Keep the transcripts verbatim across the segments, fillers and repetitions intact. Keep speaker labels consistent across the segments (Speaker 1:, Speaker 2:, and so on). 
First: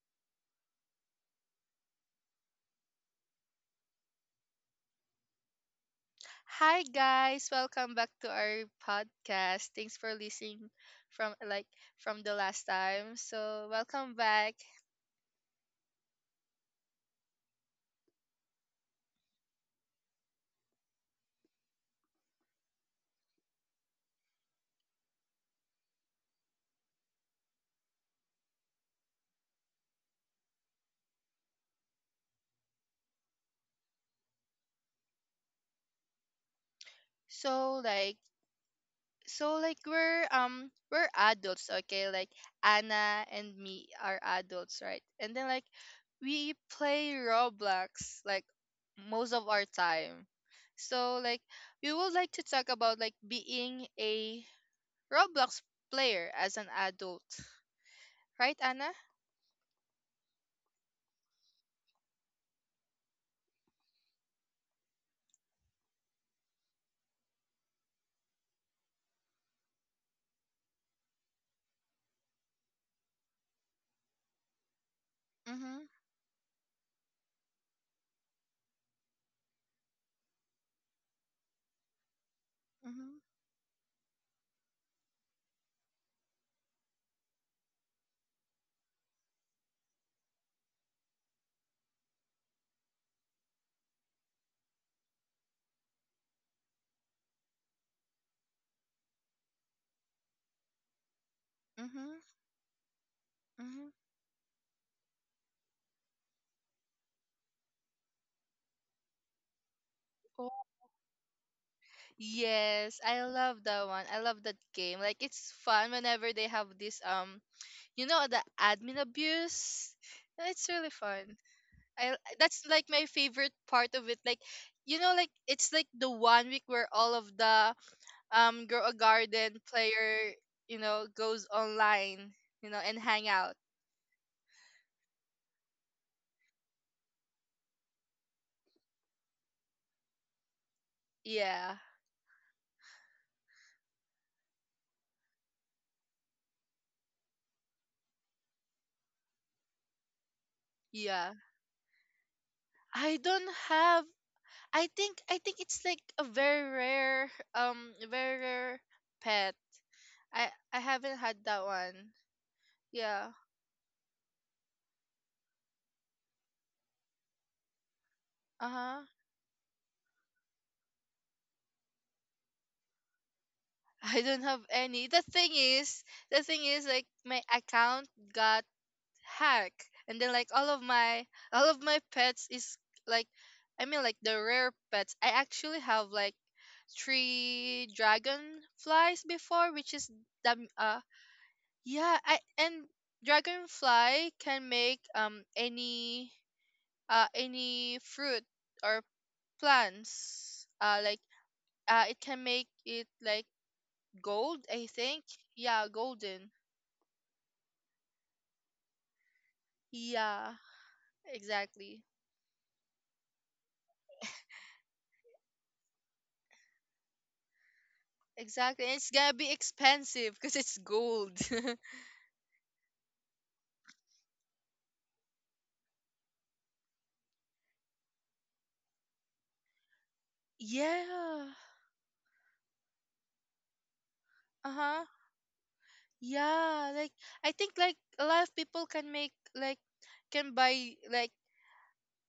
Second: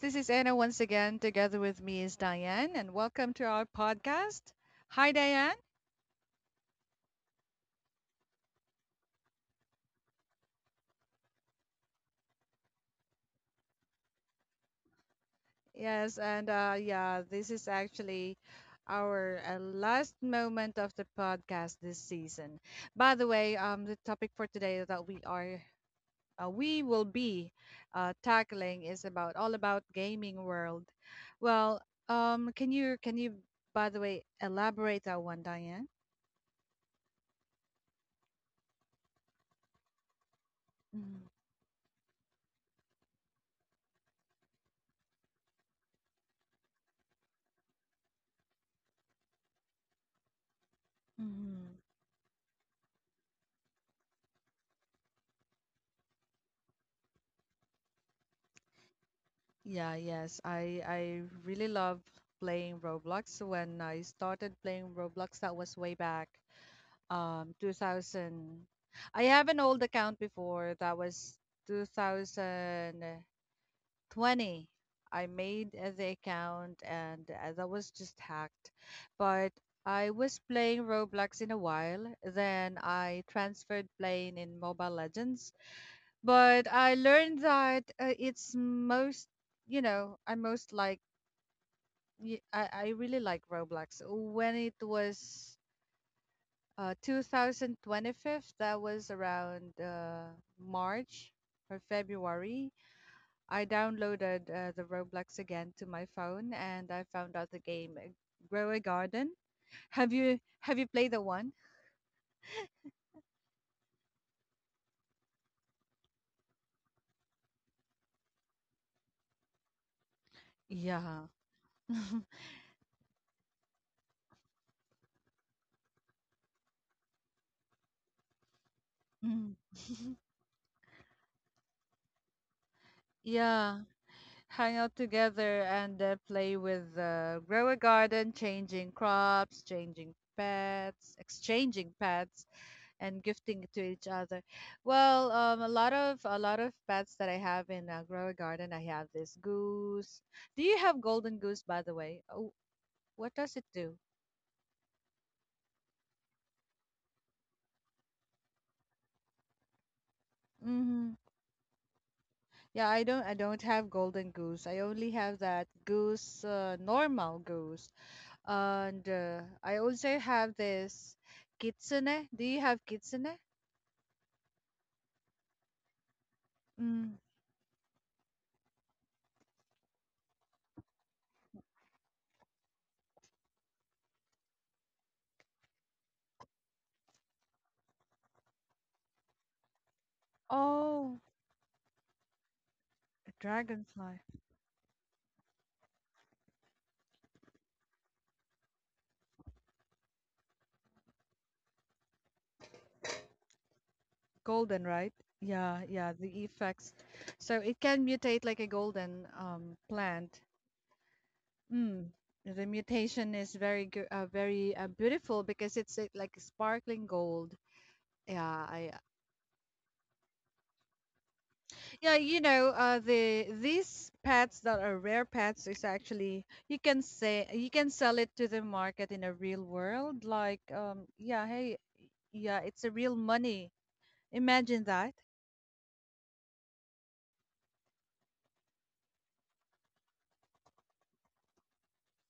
Speaker 1: This is Anna once again. Together with me is Diane, and welcome to our podcast. Hi, Diane.
Speaker 2: Hi guys, welcome back to our podcast. Thanks for listening from like from the last time. So welcome back.
Speaker 1: Yes, and uh, yeah, this is actually our uh, last moment of the podcast this season. By the way, um, the topic for today that we are uh, we will be uh, tackling is about all about gaming world. Well, um, can you can you by the way elaborate that one, Diane?
Speaker 2: So like so like we're um we're adults, okay? Like Anna and me are adults, right? And then like we play Roblox like most of our time. So like
Speaker 1: Mhm.
Speaker 2: we would like to talk about like being a Roblox player as an adult. Right, Anna?
Speaker 1: Yeah, yes. I I really love playing Roblox. When I started playing Roblox, that was way back um two thousand. I have an old account before that was two thousand twenty. I made
Speaker 2: Mhm.
Speaker 1: uh, the account and uh, that was just hacked. But I was playing Roblox in a while. Then
Speaker 2: Mhm.
Speaker 1: I transferred playing in Mobile Legends, but I learned that uh, it's most, you know, I most like, y- I, I really like Roblox. When it was uh, two thousand twenty-five, that was around uh, March or
Speaker 2: Mm-hmm.
Speaker 1: February, I
Speaker 2: Mm-hmm.
Speaker 1: downloaded uh, the Roblox again to my phone and I found out the game, uh, Grow a Garden. Have you
Speaker 2: Oh.
Speaker 1: have you played the one?
Speaker 2: Yes, I love that one. I love that game. Like it's fun whenever they have this um, you know, the admin abuse. It's really
Speaker 1: Yeah.
Speaker 2: fun. I that's like my favorite part of it. Like, you know, like it's like the one week where all of the um grow a
Speaker 1: Mm.
Speaker 2: garden player, you know, goes online, you know, and hang out.
Speaker 1: Yeah. Hang out together and uh, play with uh, grow a garden, changing crops, changing pets,
Speaker 2: Yeah.
Speaker 1: exchanging pets, and gifting it to each other. Well, um, a lot of a lot of pets that I have in uh, grow a garden. I have this goose. Do you have
Speaker 2: Yeah.
Speaker 1: golden goose, by the way? Oh,
Speaker 2: I
Speaker 1: what
Speaker 2: don't
Speaker 1: does it do?
Speaker 2: have I think I think it's like a very rare um very rare pet. I I
Speaker 1: Mm-hmm.
Speaker 2: haven't had that one.
Speaker 1: Yeah, I don't I
Speaker 2: Yeah.
Speaker 1: don't have golden goose. I only have that goose, uh, normal goose. And
Speaker 2: Uh-huh.
Speaker 1: uh, I also have this kitsune. Do you have kitsune?
Speaker 2: I don't have any. The thing is, the thing is like
Speaker 1: Mm.
Speaker 2: my account got hacked and then like all of my all of my pets is like I mean like the rare pets. I actually have like three dragonflies before which is the uh
Speaker 1: Oh,
Speaker 2: yeah, I, and
Speaker 1: a dragonfly.
Speaker 2: dragonfly can make um any uh any fruit or plants. Uh like uh it can make it like gold,
Speaker 1: Golden,
Speaker 2: I
Speaker 1: right?
Speaker 2: think.
Speaker 1: Yeah,
Speaker 2: Yeah,
Speaker 1: yeah, the
Speaker 2: golden.
Speaker 1: effects. So it can mutate like a golden um, plant.
Speaker 2: Yeah, exactly.
Speaker 1: Mm. The mutation is very, goo- uh, very uh, beautiful because it's uh, like sparkling gold. Yeah,
Speaker 2: Exactly.
Speaker 1: I,
Speaker 2: And it's gonna be expensive because it's gold.
Speaker 1: Yeah, you know, uh, the these pets that are rare pets is actually you can say you can sell it to the market in a real world. Like, um, yeah,
Speaker 2: Yeah.
Speaker 1: hey, yeah, it's a real money. Imagine
Speaker 2: Uh-huh.
Speaker 1: that.
Speaker 2: Yeah, like I think like a lot of people can make like can buy like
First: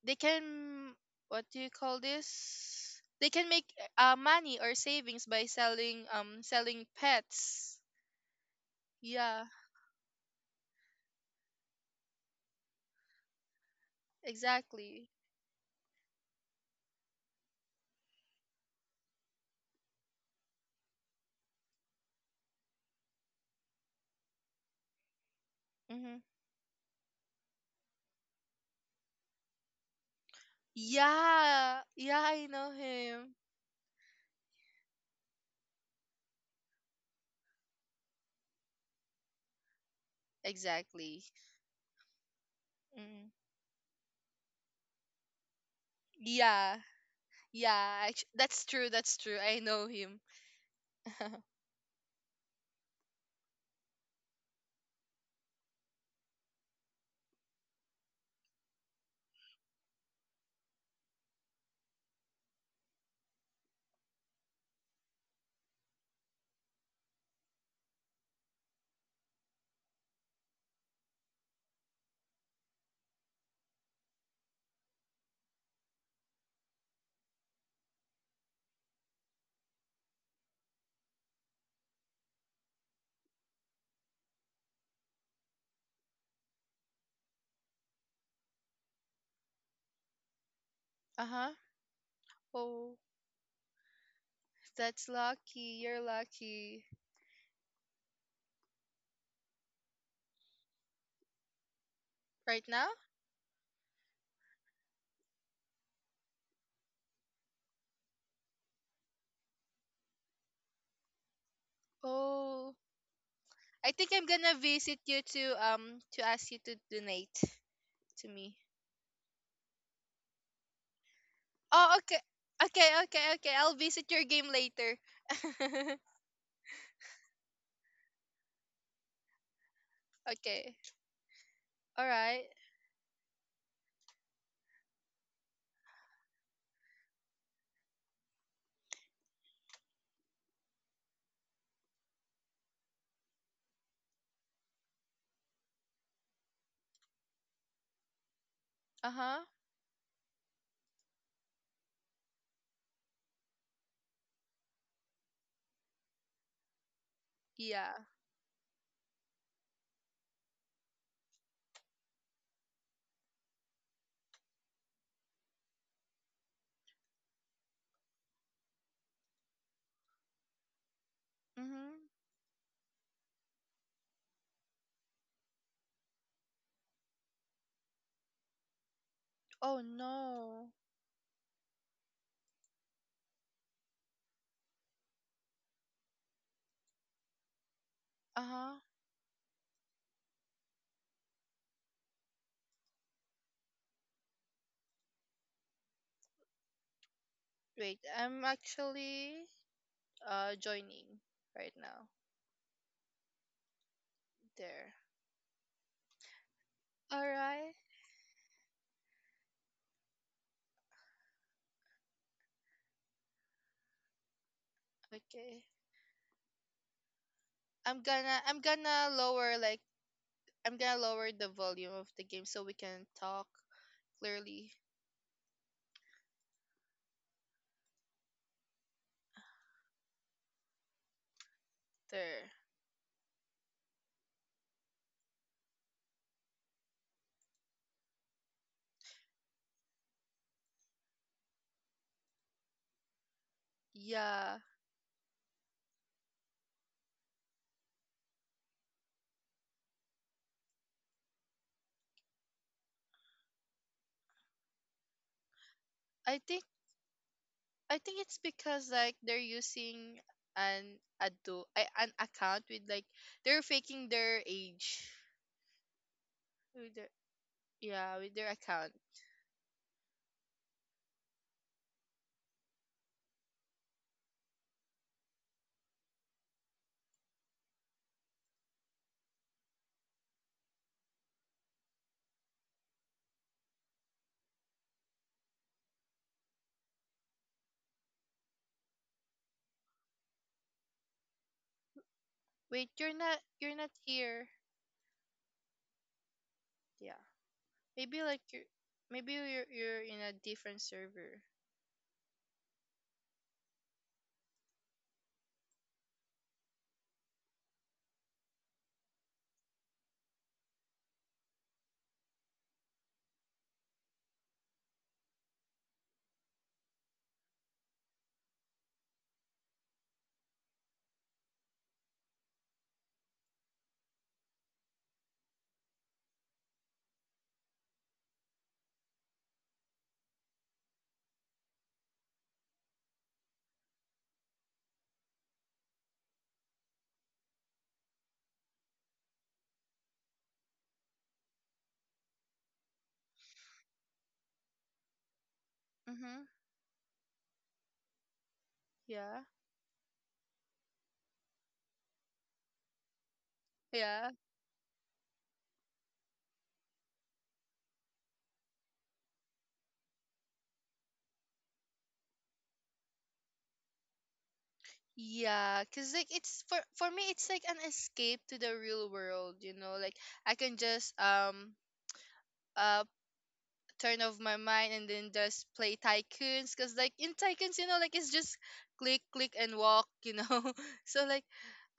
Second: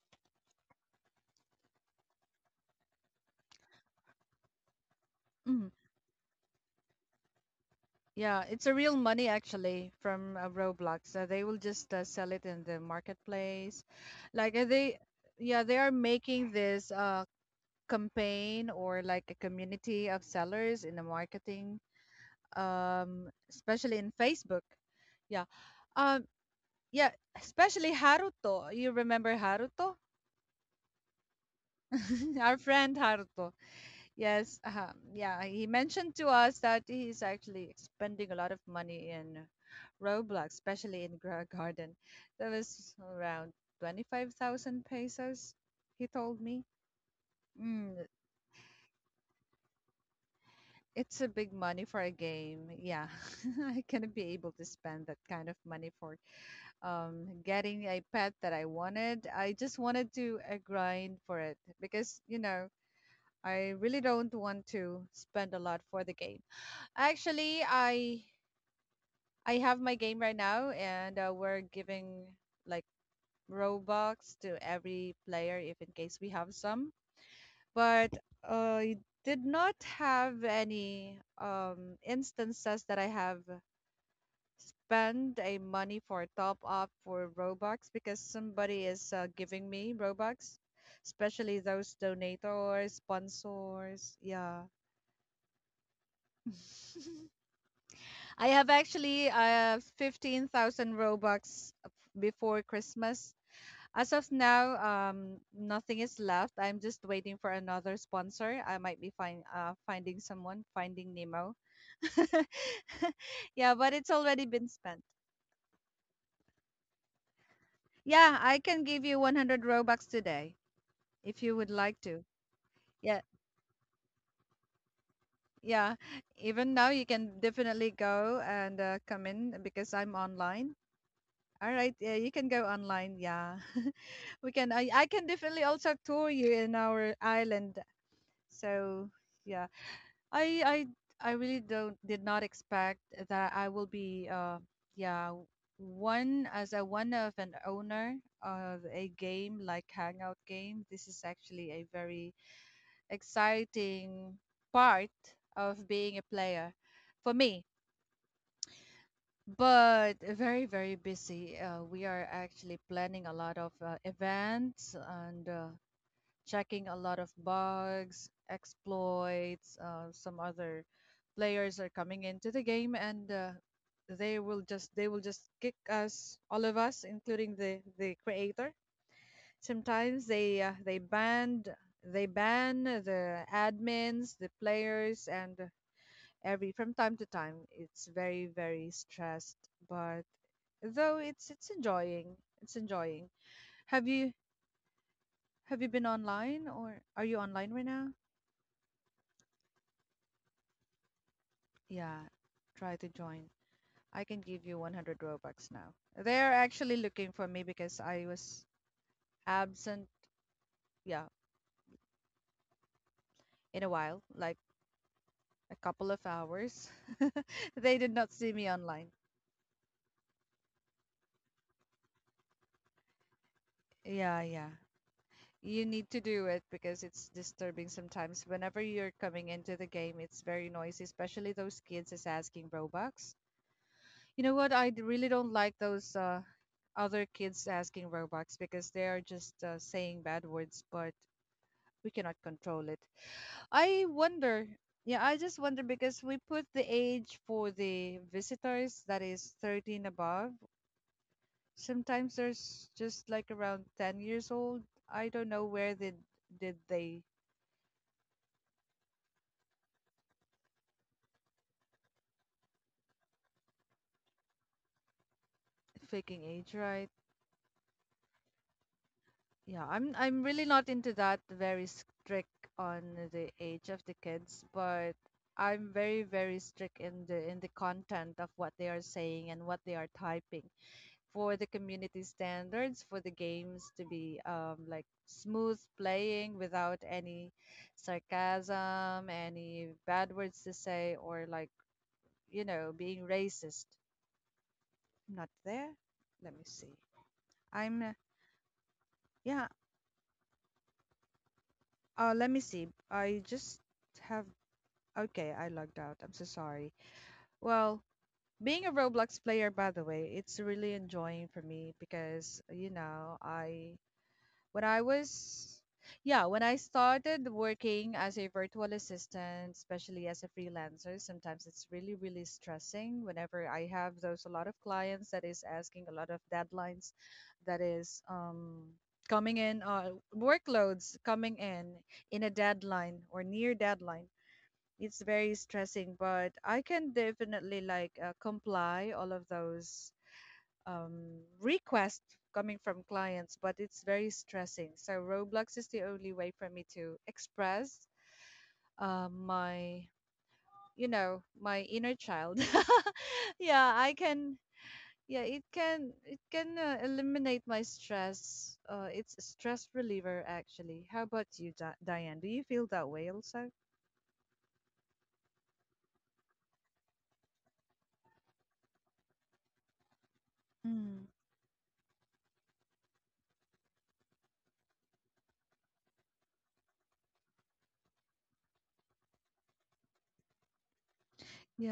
Speaker 2: they can what do you call this? They can make uh, money or savings by
Speaker 1: Mhm.
Speaker 2: selling um selling pets.
Speaker 1: Yeah, it's a real money
Speaker 2: Yeah,
Speaker 1: actually from uh, Roblox. So they will just uh, sell it in the marketplace. Like uh, they,
Speaker 2: exactly.
Speaker 1: yeah, they are making this uh campaign or like a community of sellers in the marketing, um, especially in Facebook. Yeah.
Speaker 2: Mm-hmm.
Speaker 1: Um, yeah, especially Haruto. You remember Haruto?
Speaker 2: Yeah, yeah, I
Speaker 1: Our
Speaker 2: know
Speaker 1: friend
Speaker 2: him.
Speaker 1: Haruto. Yes. Uh, yeah, he mentioned to us that he's actually spending a lot of money in Roblox, especially in
Speaker 2: Exactly.
Speaker 1: Gra Garden. That was
Speaker 2: Mm.
Speaker 1: around twenty-five thousand pesos, he told me.
Speaker 2: Yeah,
Speaker 1: Mm,
Speaker 2: yeah. actu- That's true. That's true. I know him.
Speaker 1: it's a
Speaker 2: Uh
Speaker 1: big money for a game. Yeah, I cannot be able to spend that kind of money for um, getting a pet that I wanted. I just wanted to uh, grind for it because, you know, I really don't want to spend a lot for the game. Actually, I I have my game right now, and uh, we're giving like Robux to every player if in case we have some. But uh, I did not have any um, instances that I have spend a money for top up for Robux because somebody is uh, giving me Robux,
Speaker 2: huh.
Speaker 1: especially those donators,
Speaker 2: Oh,
Speaker 1: sponsors. Yeah.
Speaker 2: that's lucky. You're lucky
Speaker 1: I have actually uh fifteen thousand Robux before
Speaker 2: right now.
Speaker 1: Christmas. As of now, um nothing is left. I'm just waiting for another sponsor. I might be find uh finding someone, finding Nemo.
Speaker 2: Oh,
Speaker 1: Yeah,
Speaker 2: I
Speaker 1: but
Speaker 2: think
Speaker 1: it's
Speaker 2: I'm
Speaker 1: already
Speaker 2: gonna
Speaker 1: been
Speaker 2: visit
Speaker 1: spent.
Speaker 2: you to um to ask you to donate to
Speaker 1: Yeah,
Speaker 2: me.
Speaker 1: I can give you one hundred Robux today, if you would
Speaker 2: Oh,
Speaker 1: like
Speaker 2: okay.
Speaker 1: to.
Speaker 2: Okay, okay,
Speaker 1: Yeah,
Speaker 2: okay. I'll visit your game later.
Speaker 1: yeah. Even now, you can definitely go and uh, come in because I'm
Speaker 2: Okay.
Speaker 1: online. All right,
Speaker 2: All
Speaker 1: yeah, you
Speaker 2: right.
Speaker 1: can go online. Yeah, we can. I, I can definitely also tour you in our island. So yeah, I I I really don't did not expect that I will be uh yeah one as a one of an owner of
Speaker 2: Uh
Speaker 1: a
Speaker 2: huh.
Speaker 1: game like Hangout game. This is actually a very exciting part of being a player for me.
Speaker 2: Yeah.
Speaker 1: But very, very busy. Uh, we are actually planning a lot of uh, events and uh, checking a lot of bugs, exploits. Uh, some other players are
Speaker 2: Mhm.
Speaker 1: coming into the game and uh, they will just they will just kick us all of us including the the creator.
Speaker 2: Oh
Speaker 1: Sometimes they
Speaker 2: no.
Speaker 1: uh, they banned they ban the admins, the players, and every from time to time. It's
Speaker 2: Uh
Speaker 1: very
Speaker 2: huh.
Speaker 1: very stressed, but though it's it's enjoying. It's enjoying. Have you have you been online or are you online right
Speaker 2: Wait.
Speaker 1: now?
Speaker 2: I'm actually uh joining right now.
Speaker 1: Yeah, try to join. I can give you
Speaker 2: There.
Speaker 1: one hundred Robux now. They're actually
Speaker 2: All
Speaker 1: looking for me
Speaker 2: right.
Speaker 1: because I was absent, yeah, in a while, like
Speaker 2: Okay.
Speaker 1: a couple of hours. They
Speaker 2: I'm
Speaker 1: did not
Speaker 2: gonna
Speaker 1: see
Speaker 2: I'm
Speaker 1: me
Speaker 2: gonna
Speaker 1: online.
Speaker 2: lower like I'm gonna lower the volume of the game so we can talk
Speaker 1: Yeah,
Speaker 2: clearly.
Speaker 1: yeah. You need to do it because it's disturbing sometimes. Whenever you're coming into the game, it's very noisy, especially those kids is
Speaker 2: There.
Speaker 1: asking Robux. You know what? I d- really don't like those uh, other kids asking Robux because they are just uh, saying bad words, but we cannot control it. I
Speaker 2: Yeah.
Speaker 1: wonder. Yeah, I just wonder because we put the age for the visitors that is thirteen above. Sometimes there's just like around ten years old. I don't know where they
Speaker 2: I think
Speaker 1: did they
Speaker 2: I think it's because like they're using an adu, I- an account with like they're faking their age.
Speaker 1: faking age,
Speaker 2: With their,
Speaker 1: right?
Speaker 2: yeah, with their account.
Speaker 1: Yeah, I'm I'm really not into that very strict on the age of the kids, but I'm very very strict in the in the content of what they are saying and what they are typing for the community standards for the games to be um, like smooth playing without any sarcasm, any bad words to say, or like, you
Speaker 2: Wait,
Speaker 1: know,
Speaker 2: you're
Speaker 1: being
Speaker 2: not you're
Speaker 1: racist.
Speaker 2: not here.
Speaker 1: I'm not there. Let me see.
Speaker 2: Yeah.
Speaker 1: I'm
Speaker 2: Maybe like you're maybe you're
Speaker 1: yeah.
Speaker 2: you're in a different server.
Speaker 1: Uh, let me see. I just have. Okay, I logged out. I'm so sorry. Well, being a Roblox player, by the way, it's really enjoying for me because, you know, I when I was, yeah, when I started working as a virtual assistant, especially as a freelancer, sometimes it's really, really stressing whenever I have those a lot of clients that is asking a lot of deadlines that is um, coming in, uh, workloads coming in in a deadline or near deadline. It's very stressing, but I can definitely like uh, comply all of those um, request coming from clients, but it's very stressing. So Roblox is the only
Speaker 2: Mhm.
Speaker 1: way for me to express uh,
Speaker 2: Yeah.
Speaker 1: my, you know, my inner child. Yeah, I
Speaker 2: Yeah.
Speaker 1: can. Yeah, it can it can uh, eliminate my stress. Uh, it's a stress reliever actually. How about you, Di- Diane? Do you feel that way also?
Speaker 2: Yeah, cause like it's for for me it's like an escape to the real world, you know. Like I can just
Speaker 1: Mm,
Speaker 2: um uh turn off my mind and then just play tycoons because like in tycoons you know like it's just click click and walk you know so like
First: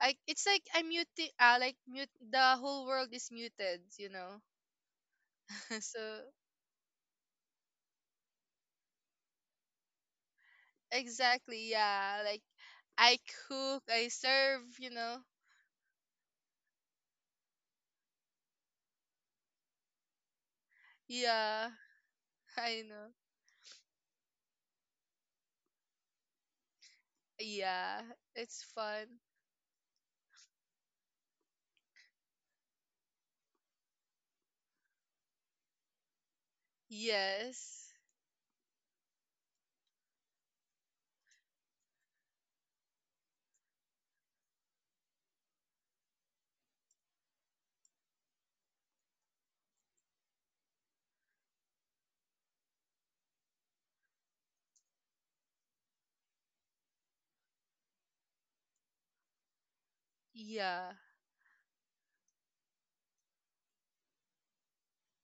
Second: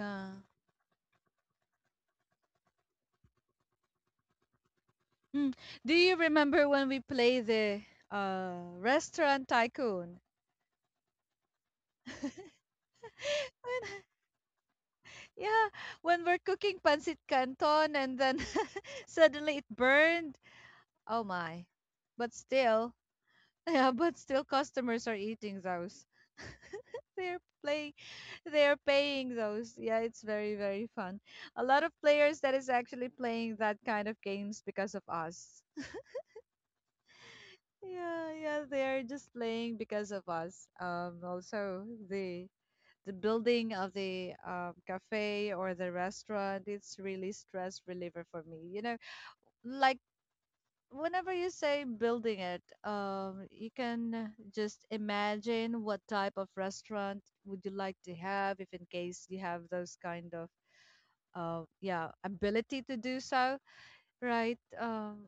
Speaker 2: I it's like I'm muted uh, like mute the whole world is muted you know
Speaker 1: Mm. Do
Speaker 2: so
Speaker 1: you remember when we play the uh, Restaurant Tycoon?
Speaker 2: exactly yeah like I cook I serve you know
Speaker 1: Yeah, when we're cooking pancit canton and then suddenly it burned. Oh my.
Speaker 2: yeah
Speaker 1: But
Speaker 2: I
Speaker 1: still,
Speaker 2: know
Speaker 1: yeah, but still customers are eating those. They're playing
Speaker 2: yeah it's
Speaker 1: they're
Speaker 2: fun
Speaker 1: paying those. Yeah, it's very very fun. A lot of players that is actually playing that kind of games because of us.
Speaker 2: yes
Speaker 1: Yeah, yeah, they're just playing because of us. Um, also the the building of the um, cafe or the restaurant, it's really stress reliever for me, you know, like whenever you say building it, um, you can just imagine what type of restaurant would you like to have if in case you have those kind of
Speaker 2: yeah
Speaker 1: uh, yeah ability to do so, right? Um,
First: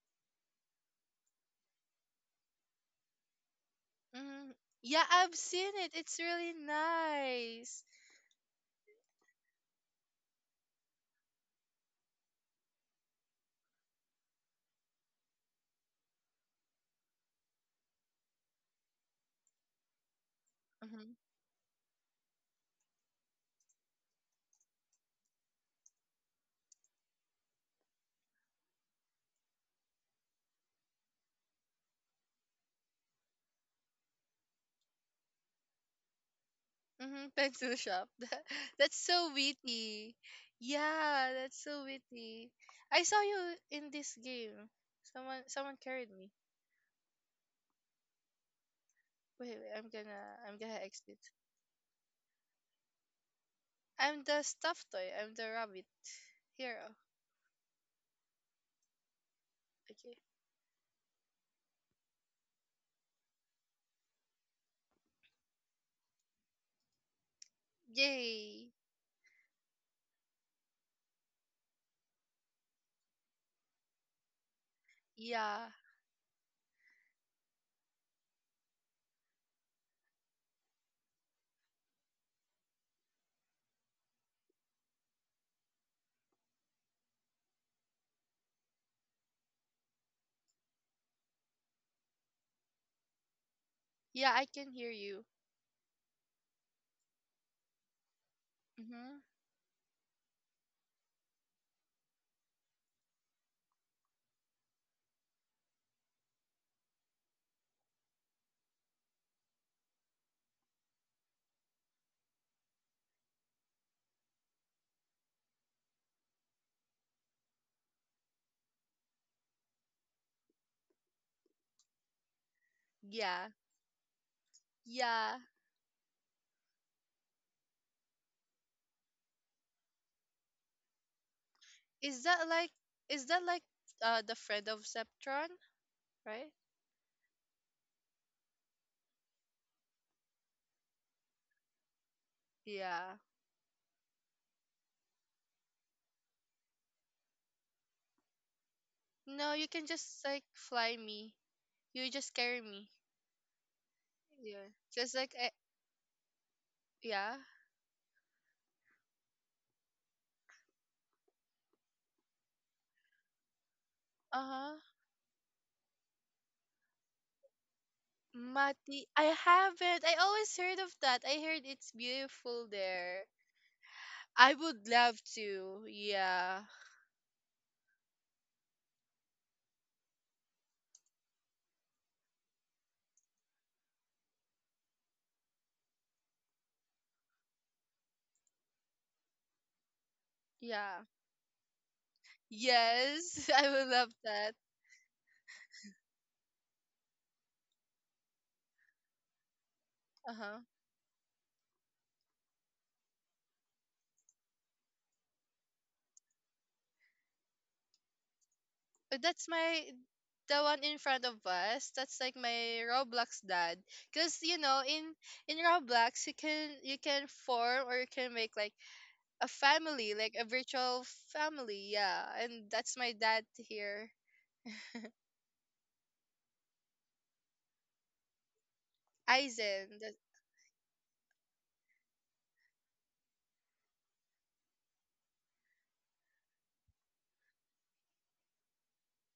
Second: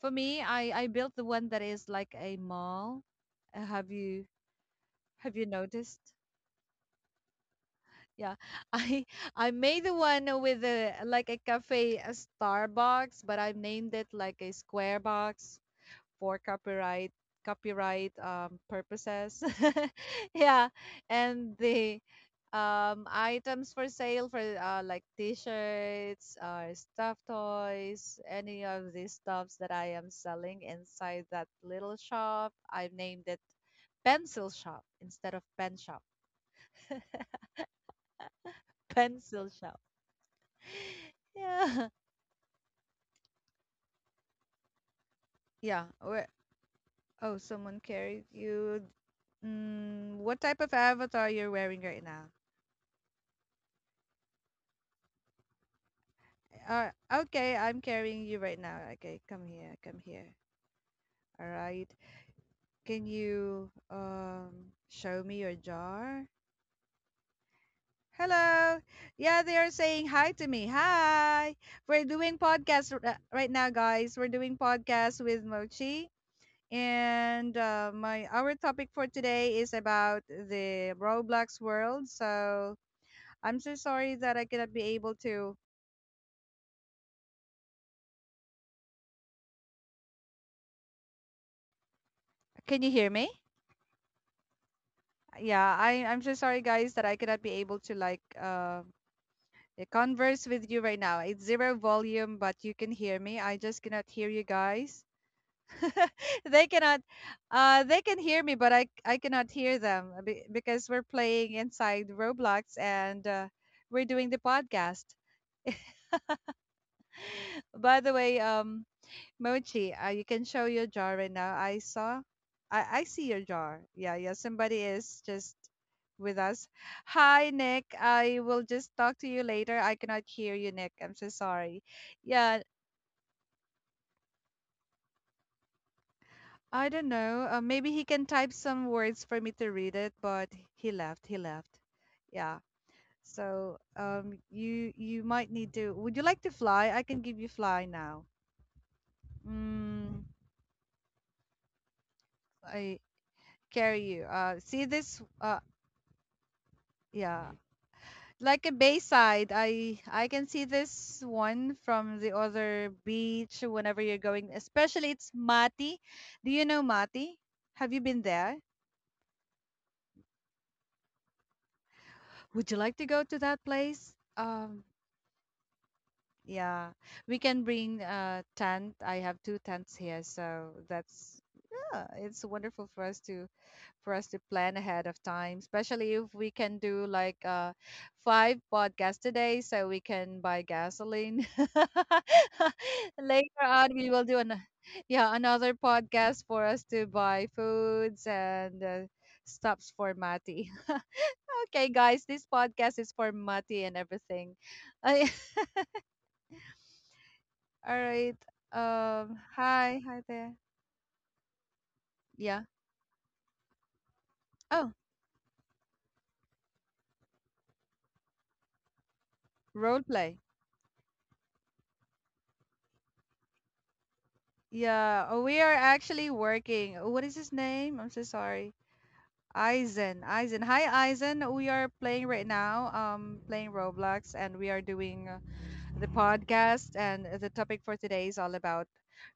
Speaker 1: for me, i i built the one that is like a mall. Uh, have you
Speaker 2: mm, yeah I've
Speaker 1: have you
Speaker 2: seen it
Speaker 1: noticed
Speaker 2: it's really nice.
Speaker 1: Yeah, I I made the one with a like a cafe, a Starbucks, but I named it like a square box for copyright copyright um, purposes. Yeah,
Speaker 2: Mm-hmm.
Speaker 1: and the, um, items for sale for uh, like t-shirts, uh, stuffed toys, any of these stuffs that I am selling inside that little shop, I've named it pencil shop instead of pen shop.
Speaker 2: Mm-hmm, pencil shop. That's so
Speaker 1: Pencil shop.
Speaker 2: witty. Yeah, that's so
Speaker 1: Yeah.
Speaker 2: witty. I saw you in this game. Someone someone
Speaker 1: Yeah.
Speaker 2: carried
Speaker 1: Where,
Speaker 2: me.
Speaker 1: oh, someone carried you.
Speaker 2: Wait, wait, I'm
Speaker 1: Mm,
Speaker 2: gonna
Speaker 1: what
Speaker 2: I'm
Speaker 1: type of
Speaker 2: gonna exit.
Speaker 1: avatar you're wearing right now?
Speaker 2: I'm the stuffed toy. I'm the rabbit
Speaker 1: Uh,
Speaker 2: hero.
Speaker 1: okay, I'm carrying you right now. Okay, come here, come
Speaker 2: Okay.
Speaker 1: here. All right. Can you um show me your jar?
Speaker 2: Yay.
Speaker 1: Hello. Yeah, they are saying hi to me. Hi. We're doing podcast r- uh, right now, guys. We're doing podcast with
Speaker 2: Yeah.
Speaker 1: Mochi. And uh, my our topic for today is about the Roblox world. So I'm so sorry that I cannot be able to. Can you hear me?
Speaker 2: Yeah, I can hear you.
Speaker 1: Yeah, I I'm so sorry guys that I cannot be able to like uh
Speaker 2: Mm-hmm.
Speaker 1: converse with you right now. It's zero volume, but you can hear me. I just cannot hear you guys. They cannot uh they can hear me, but I I cannot hear them, uh, be- because we're playing inside Roblox and uh, we're doing the podcast. By the way, um, Mochi, uh, you can show your jar right now. I saw, I, I see your
Speaker 2: Yeah.
Speaker 1: jar. Yeah, yeah. Somebody is
Speaker 2: Yeah.
Speaker 1: just with us. Hi, Nick. I will just talk to you later. I cannot hear you, Nick. I'm so sorry.
Speaker 2: Is that
Speaker 1: Yeah,
Speaker 2: like is that like uh the friend of Zeptron, right?
Speaker 1: I don't know. Uh, maybe he can type some words for me to read it, but he left. He left. Yeah.
Speaker 2: Yeah.
Speaker 1: So um, you you might need to. Would you like to fly? I can give you fly now.
Speaker 2: No, you can just
Speaker 1: Mm,
Speaker 2: like fly me. You just carry me.
Speaker 1: I carry you. Uh,
Speaker 2: Yeah.
Speaker 1: see
Speaker 2: Just
Speaker 1: this?
Speaker 2: like I,
Speaker 1: Uh,
Speaker 2: yeah.
Speaker 1: yeah. Like a bayside. I I can see this one from the other beach whenever you're going.
Speaker 2: Uh-huh.
Speaker 1: Especially it's Mati. Do you know Mati? Have you been there?
Speaker 2: Mati. I haven't. I always heard of that. I heard it's beautiful
Speaker 1: Would you like to go
Speaker 2: there.
Speaker 1: to that place?
Speaker 2: I
Speaker 1: Um,
Speaker 2: would love to. Yeah.
Speaker 1: yeah, we can bring a tent. I have two tents here, so that's yeah, it's wonderful for us to for us to plan ahead of time, especially if we can do like uh, five podcasts today so we can buy
Speaker 2: Yeah.
Speaker 1: gasoline.
Speaker 2: Yes,
Speaker 1: Later
Speaker 2: I would
Speaker 1: on,
Speaker 2: love
Speaker 1: we will do
Speaker 2: that.
Speaker 1: an, yeah, another podcast for us to buy foods and uh, stops for
Speaker 2: Uh-huh.
Speaker 1: Mati. Okay, guys, this podcast is for Mati and everything. All right.
Speaker 2: But
Speaker 1: Um,
Speaker 2: that's my
Speaker 1: hi, hi there.
Speaker 2: the one in front of us. That's like
Speaker 1: Yeah.
Speaker 2: my Roblox dad. Cause you know,
Speaker 1: Oh,
Speaker 2: in in Roblox you can you can form or you can make like a
Speaker 1: role
Speaker 2: family, like
Speaker 1: play.
Speaker 2: a virtual family, yeah. And that's my dad here.
Speaker 1: Yeah, uh, we are actually working. Oh, what is his name? I'm so sorry.
Speaker 2: Aizen.
Speaker 1: Aizen. Aizen. Hi, Aizen. We are playing right now, um, playing Roblox, and we are doing uh, the podcast. And the topic for today is all about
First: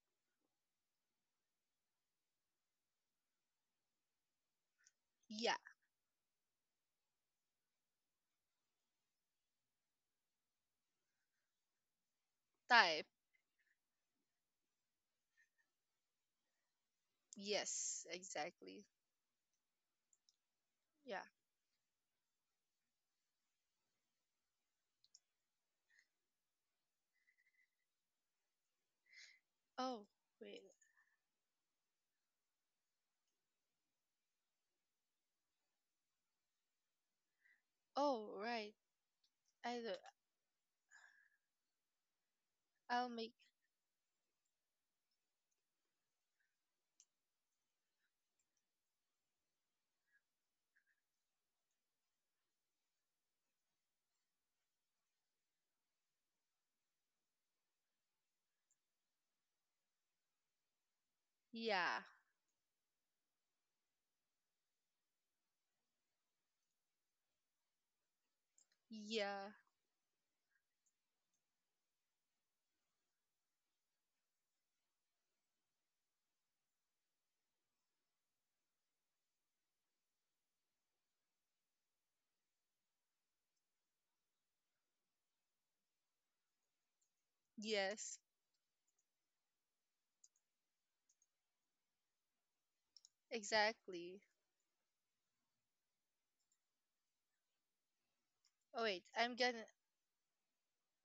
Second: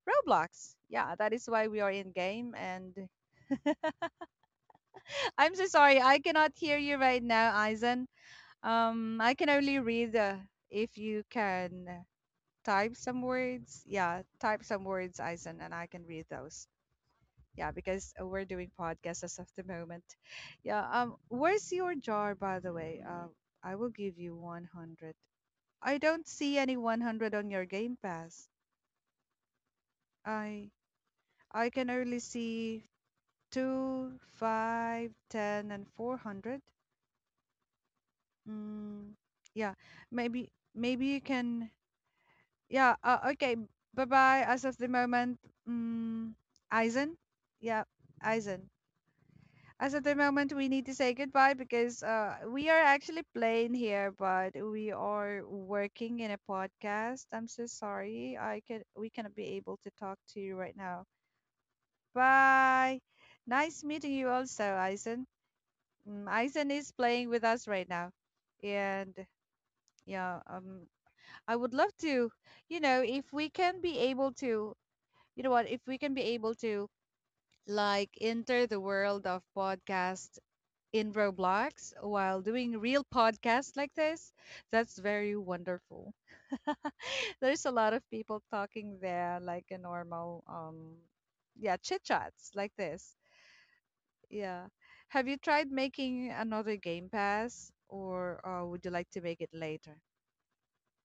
Speaker 1: Roblox. Yeah, that is why we are in game. And I'm
Speaker 2: Yeah,
Speaker 1: so sorry, I cannot hear you right now, Aizen. Um, I can only read uh, if you can type
Speaker 2: type.
Speaker 1: some words. Yeah, type some words, Aizen, and I can read those. Yeah,
Speaker 2: Yes,
Speaker 1: because uh, we're doing
Speaker 2: exactly.
Speaker 1: podcasts as of the moment. Yeah. Um.
Speaker 2: Yeah.
Speaker 1: Where's your jar, by the way? Um. I will give you one hundred. I don't see any one hundred on your Game Pass.
Speaker 2: Oh, wait.
Speaker 1: I I can only see two, five, ten, and four hundred.
Speaker 2: Oh, right.
Speaker 1: Mm. Yeah.
Speaker 2: I do-
Speaker 1: Maybe maybe you can. Yeah.
Speaker 2: I'll make.
Speaker 1: Uh, okay. Bye bye. As of the moment. Mm. Aizen. Yeah. Aizen. As at the moment we need to say goodbye because uh, we are actually playing here, but we are working in a podcast. I'm so sorry. I can We cannot be able to talk to you right now.
Speaker 2: Yeah.
Speaker 1: Bye. Nice meeting you also, Aizen. Mm, Aizen is playing with us right now and
Speaker 2: Yeah.
Speaker 1: yeah um I would love to you know if we can be able to you know what if we can be able to like enter the world of podcasts in Roblox while doing real podcasts like this, that's very wonderful. There's a lot of
Speaker 2: Yes.
Speaker 1: people talking there, like a normal, um, yeah, chit chats like this.
Speaker 2: Exactly.
Speaker 1: Yeah. Have you tried making another Game Pass, or uh,
Speaker 2: Oh
Speaker 1: would you
Speaker 2: wait,
Speaker 1: like to
Speaker 2: I'm
Speaker 1: make it
Speaker 2: gonna
Speaker 1: later?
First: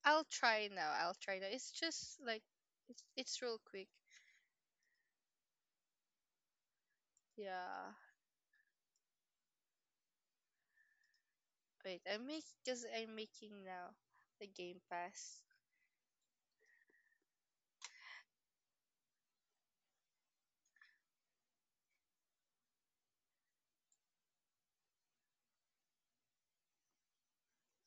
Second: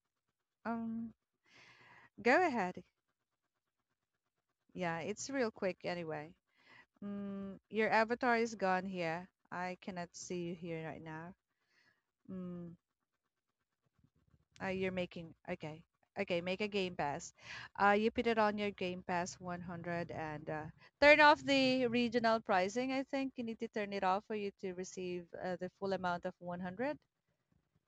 Speaker 2: I'll try now.
Speaker 1: Um,
Speaker 2: I'll try now. It's just like
Speaker 1: go ahead.
Speaker 2: it's it's real quick.
Speaker 1: Yeah, it's real quick anyway. Mm, your
Speaker 2: Yeah.
Speaker 1: avatar is gone here. I cannot see you here right now.
Speaker 2: Wait, I make
Speaker 1: Mm.
Speaker 2: cuz I'm making now the
Speaker 1: Uh,
Speaker 2: game
Speaker 1: you're making
Speaker 2: pass.
Speaker 1: okay. Okay, make a Game Pass. Uh, you put it on your Game Pass one hundred and uh, turn off the regional pricing. I think you need to turn it off for you to receive uh, the full amount of one hundred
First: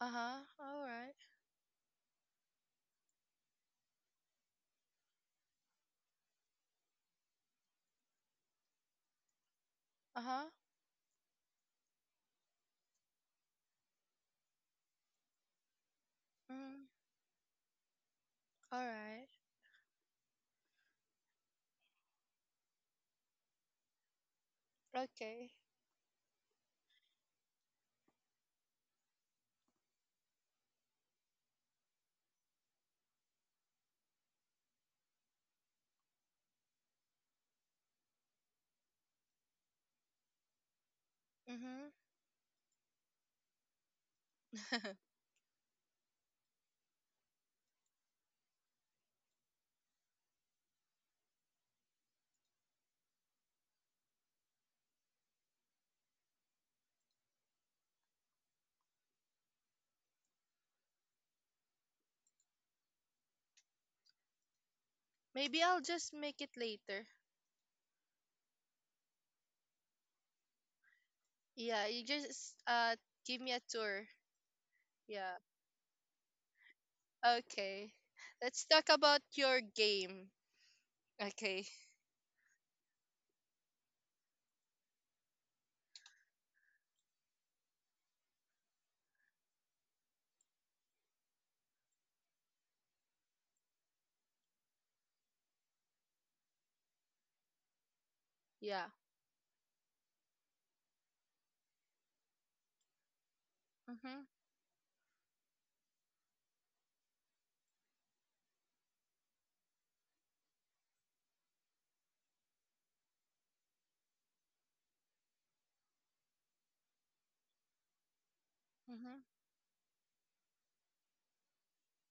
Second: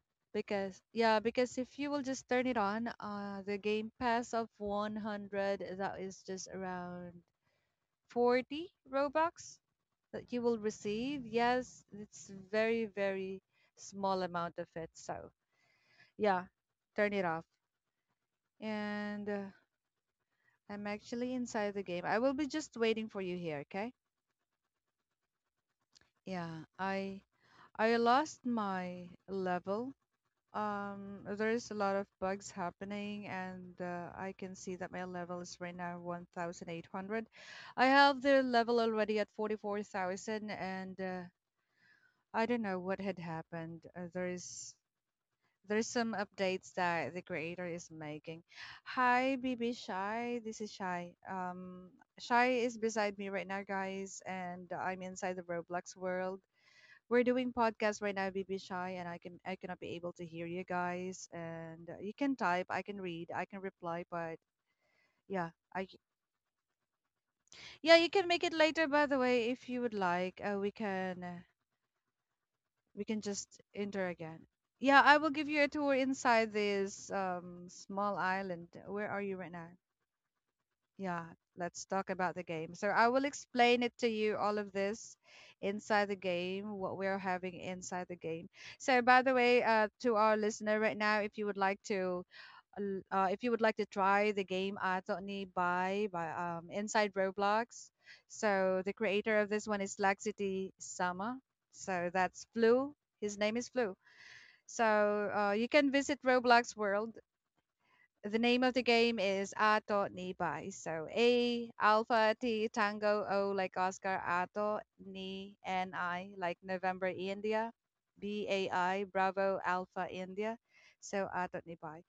Speaker 2: Uh-huh.
Speaker 1: because
Speaker 2: All right.
Speaker 1: yeah, because if you will just turn it on, uh, the Game Pass of one hundred that is just around forty Robux that
Speaker 2: Uh-huh.
Speaker 1: you will receive. Yes, it's very very small amount of it. So yeah,
Speaker 2: Mm,
Speaker 1: turn it off.
Speaker 2: all right.
Speaker 1: And uh, I'm actually inside the game. I will be just waiting for you here, okay?
Speaker 2: Okay.
Speaker 1: Yeah, I I lost my level. Um, there's a lot of bugs happening, and uh, I can see that my level is right now one thousand eight hundred. I have the level already at forty-four thousand, and uh,
Speaker 2: Mhm.
Speaker 1: I don't know what had happened. Uh, there is There's some updates that the creator is making. Hi, B B Shy. This is Shy. Um, Shy is beside me right now, guys, and I'm inside the Roblox world. We're doing podcast right now, B B Shy, and I can I cannot be able to hear you guys. And uh, You can type, I can read, I can reply, but yeah,
Speaker 2: Maybe I'll
Speaker 1: I
Speaker 2: just make it later.
Speaker 1: yeah you can make it later. By the way, if you would like, uh, we can. Uh,
Speaker 2: Yeah, you just uh
Speaker 1: we can
Speaker 2: give me a
Speaker 1: just
Speaker 2: tour.
Speaker 1: enter again. Yeah, I will
Speaker 2: Yeah.
Speaker 1: give you a tour inside this um,
Speaker 2: Okay.
Speaker 1: small
Speaker 2: Let's
Speaker 1: island.
Speaker 2: talk
Speaker 1: Where
Speaker 2: about
Speaker 1: are you right
Speaker 2: your
Speaker 1: now?
Speaker 2: game.
Speaker 1: Yeah,
Speaker 2: Okay.
Speaker 1: let's talk about the game. So I will explain it to you all of this inside the game, what we're having inside the game. So by the way, uh, to our listener right now, if you would like to, l- uh, if you would like to try the game Atoni by by um, inside Roblox. So
Speaker 2: Yeah.
Speaker 1: the creator of this one is Laxity Sama. So that's Blue. His name is Blue.
Speaker 2: Mhm.
Speaker 1: So uh, you can visit Roblox World. The name of the game is Ato ni Bai. So A Alpha T Tango O like Oscar Ato ni N I like November India. B A I
Speaker 2: Mhm.
Speaker 1: Bravo Alpha India. So Ato ni Bai.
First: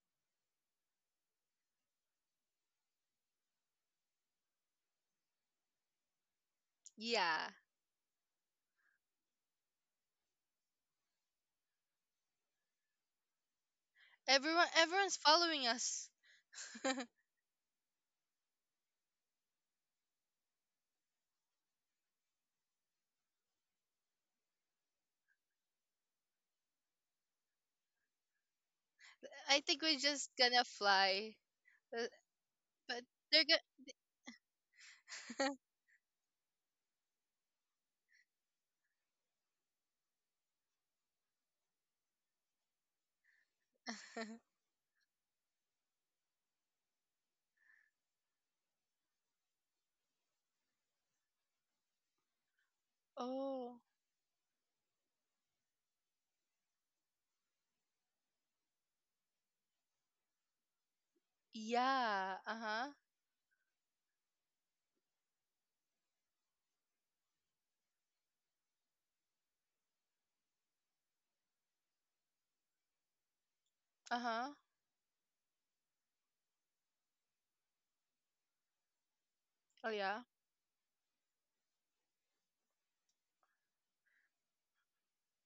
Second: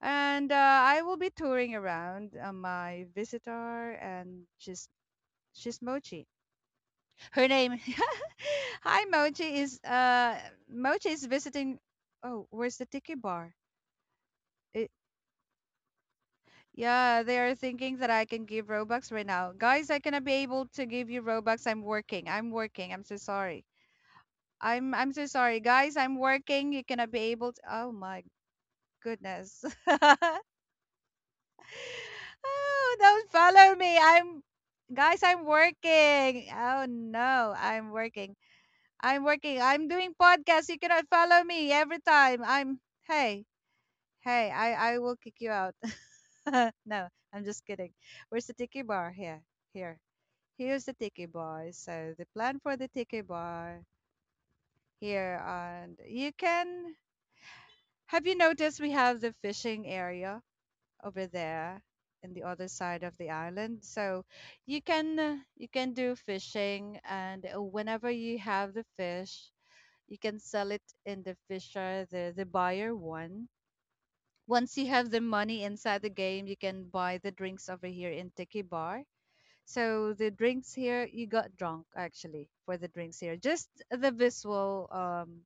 Speaker 1: And uh, I will be touring around uh, my visitor and she's she's Mochi. Her
Speaker 2: Yeah.
Speaker 1: name Hi Mochi is uh Mochi is visiting. Oh, where's the tiki bar?
Speaker 2: Everyone
Speaker 1: I
Speaker 2: everyone's following us.
Speaker 1: Yeah, they are thinking that I can give Robux right now. Guys, I cannot be able to give you Robux. I'm working. I'm working. I'm so sorry. I'm I'm so sorry. Guys, I'm working. You cannot be able to Oh my
Speaker 2: I
Speaker 1: goodness.
Speaker 2: think we're just
Speaker 1: Oh,
Speaker 2: gonna fly. Uh, But
Speaker 1: don't
Speaker 2: they're
Speaker 1: follow me. I'm Guys, I'm
Speaker 2: gonna
Speaker 1: working. Oh no, I'm working. I'm working. I'm doing podcasts. You cannot follow me every time. I'm hey, Hey, I, I will kick you out. No, I'm just kidding. Where's the tiki bar? Here. Here. Here's the tiki bar. So the plan for the tiki
Speaker 2: Oh.
Speaker 1: bar here, and you can. Have you noticed we have the fishing area over there in
Speaker 2: Yeah.
Speaker 1: the other
Speaker 2: Uh-huh.
Speaker 1: side of the island? So you can uh, you can do fishing, and uh, whenever you have the fish, you can sell it in the fisher, the the buyer one.
Speaker 2: Uh-huh.
Speaker 1: Once you have the money inside the game, you can buy the drinks over here in Tiki Bar.
Speaker 2: Oh
Speaker 1: So
Speaker 2: yeah.
Speaker 1: the drinks here, you got drunk actually for the drinks here. Just the visual, um,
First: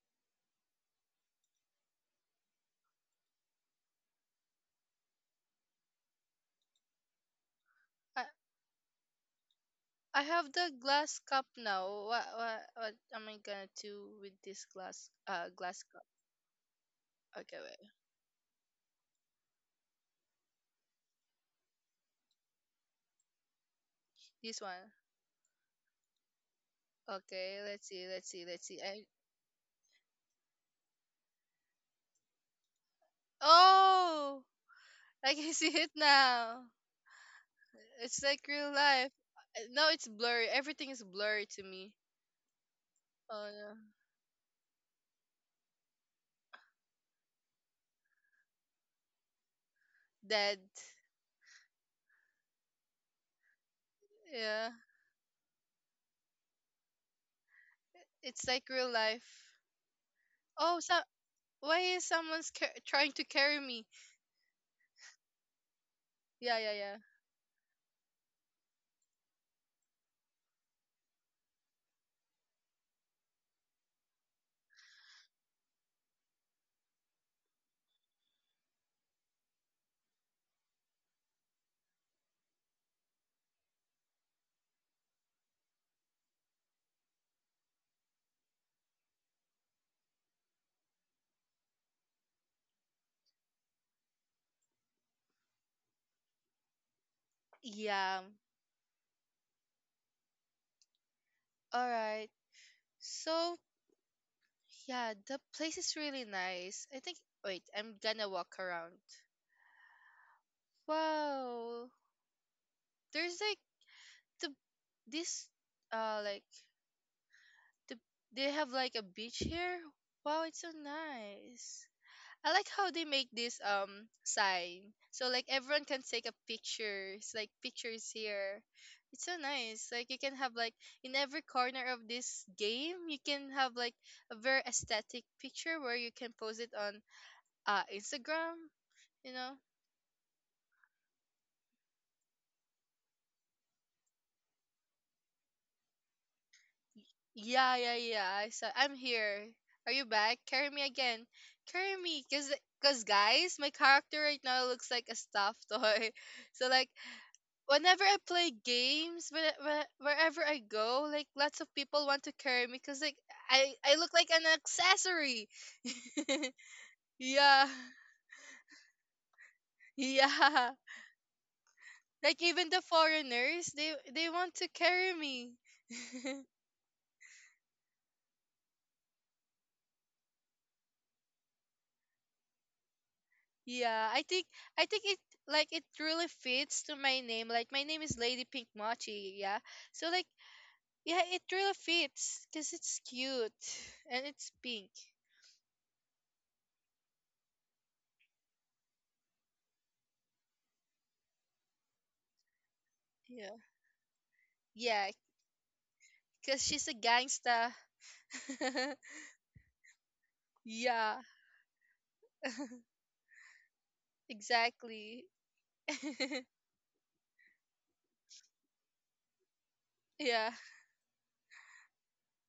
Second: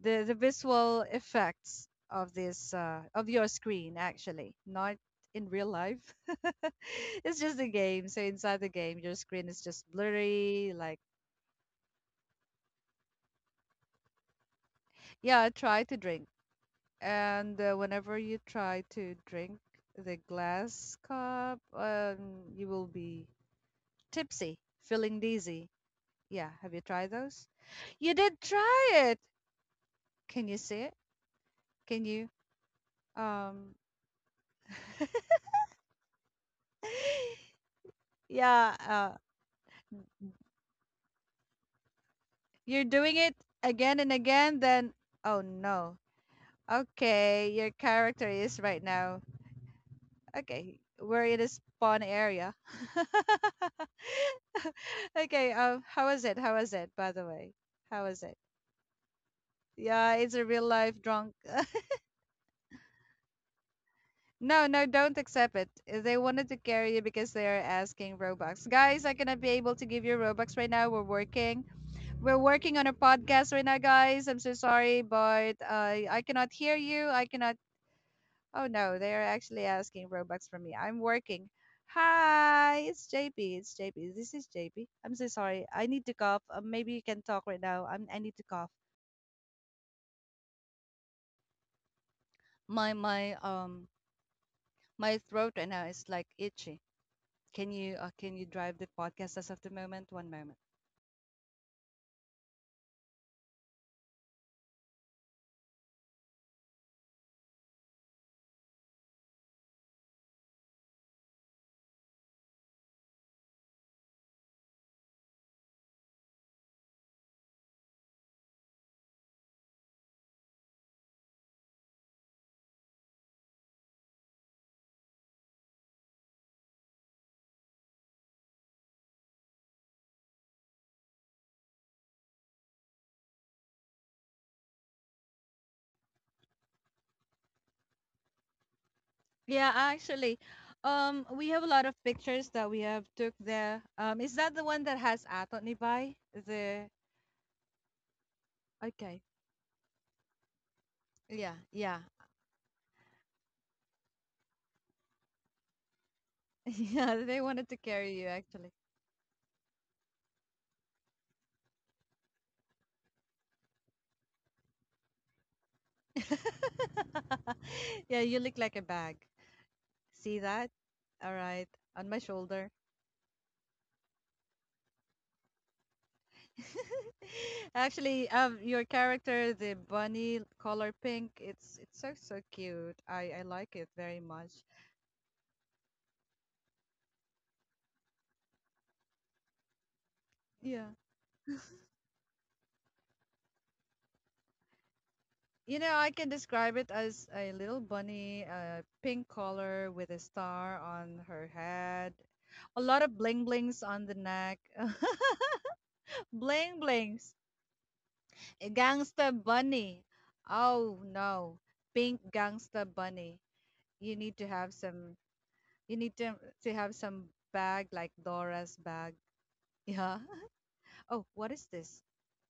Speaker 1: the the visual effects of this uh, of your screen actually, not in real life. It's just a game.
Speaker 2: I
Speaker 1: So inside the game, your screen is just
Speaker 2: I have
Speaker 1: blurry.
Speaker 2: the
Speaker 1: Like
Speaker 2: glass cup now. What what what am I gonna do with this glass
Speaker 1: yeah,
Speaker 2: uh
Speaker 1: try
Speaker 2: glass
Speaker 1: to
Speaker 2: cup?
Speaker 1: drink,
Speaker 2: Okay,
Speaker 1: and uh,
Speaker 2: wait.
Speaker 1: whenever you try to drink the glass cup, um, you will be tipsy,
Speaker 2: This one.
Speaker 1: feeling dizzy. Yeah, have you tried those?
Speaker 2: Okay, let's see,
Speaker 1: You
Speaker 2: let's
Speaker 1: did
Speaker 2: see, let's see.
Speaker 1: try
Speaker 2: I
Speaker 1: it. Can you see it? Can you? Um,
Speaker 2: Oh, I can see it now. It's like real
Speaker 1: yeah,
Speaker 2: life.
Speaker 1: uh,
Speaker 2: Uh, No, it's blurry. Everything is blurry to me.
Speaker 1: you're doing it
Speaker 2: Oh no,
Speaker 1: again and again, then oh no. Okay, your character is right now.
Speaker 2: dead.
Speaker 1: Okay, we're in a spawn area.
Speaker 2: Yeah,
Speaker 1: Okay, um, how was it? How was it, by the way? How was it?
Speaker 2: it's like real life.
Speaker 1: Yeah, it's a real
Speaker 2: Oh, so
Speaker 1: life drunk.
Speaker 2: why is someone's car- trying to carry me?
Speaker 1: No, no, don't accept it. They wanted to
Speaker 2: Yeah, yeah, yeah.
Speaker 1: carry you because they are asking Robux. Guys, I'm gonna be able to give you Robux right now. We're working. We're working on a podcast right now, guys. I'm so sorry, but uh, I cannot hear you. I cannot. Oh no, they are actually asking Robux from me. I'm working. Hi, it's J P. It's J P. This is J P. I'm so sorry. I need to cough. Uh, maybe you can talk right now. I'm, I need to cough. My my um my throat right now is like itchy. Can you uh,
Speaker 2: Yeah.
Speaker 1: can you drive the podcast as of the moment? One moment.
Speaker 2: All right. So yeah, the place is really nice, I think. Wait, I'm gonna walk around. Wow. There's like the this uh like the, they have like a beach here. Wow, it's so nice. I like how they make this um sign. So like everyone can take a picture. It's like pictures here. It's so nice. Like you can have like in every corner of this game, you can have like a very aesthetic picture where you can post it on uh Instagram, you know?
Speaker 1: Yeah, actually, um, we have a lot of pictures that we have took there. Um, is that the one that has Aton Ibai? The
Speaker 2: Yeah, yeah, yeah. I So I'm
Speaker 1: okay,
Speaker 2: here. Are you back? Carry me again.
Speaker 1: yeah,
Speaker 2: Carry
Speaker 1: yeah,
Speaker 2: me, cause, cause guys, my character right now looks like a stuffed toy. So like,
Speaker 1: yeah. They wanted to
Speaker 2: whenever I
Speaker 1: carry you
Speaker 2: play
Speaker 1: actually.
Speaker 2: games, where, where, wherever I go, like lots of people want to carry me, cause like I, I look like an accessory. Yeah,
Speaker 1: Yeah, you look like a bag. See that?
Speaker 2: yeah.
Speaker 1: All right, on my
Speaker 2: Like even
Speaker 1: shoulder.
Speaker 2: the foreigners, they, they want to carry me.
Speaker 1: Actually, um, your character, the bunny color pink, it's it's so so cute. I I like it
Speaker 2: Yeah,
Speaker 1: very
Speaker 2: I think
Speaker 1: much.
Speaker 2: I think it like it really fits to my name. Like my name is Lady Pink Mochi, yeah. So like
Speaker 1: Yeah.
Speaker 2: yeah, it really fits cuz it's cute and it's pink.
Speaker 1: You know, I can describe it as a little bunny, a pink color with a star on her head, a lot of bling
Speaker 2: Yeah.
Speaker 1: blings on the neck.
Speaker 2: Yeah, cuz
Speaker 1: Bling
Speaker 2: she's a
Speaker 1: blings.
Speaker 2: gangsta.
Speaker 1: A gangsta bunny. Oh
Speaker 2: Yeah,
Speaker 1: no. Pink gangsta bunny. You need to have some
Speaker 2: exactly.
Speaker 1: you need to to have some bag like Dora's bag. Yeah.
Speaker 2: Yeah.
Speaker 1: Oh, what is this?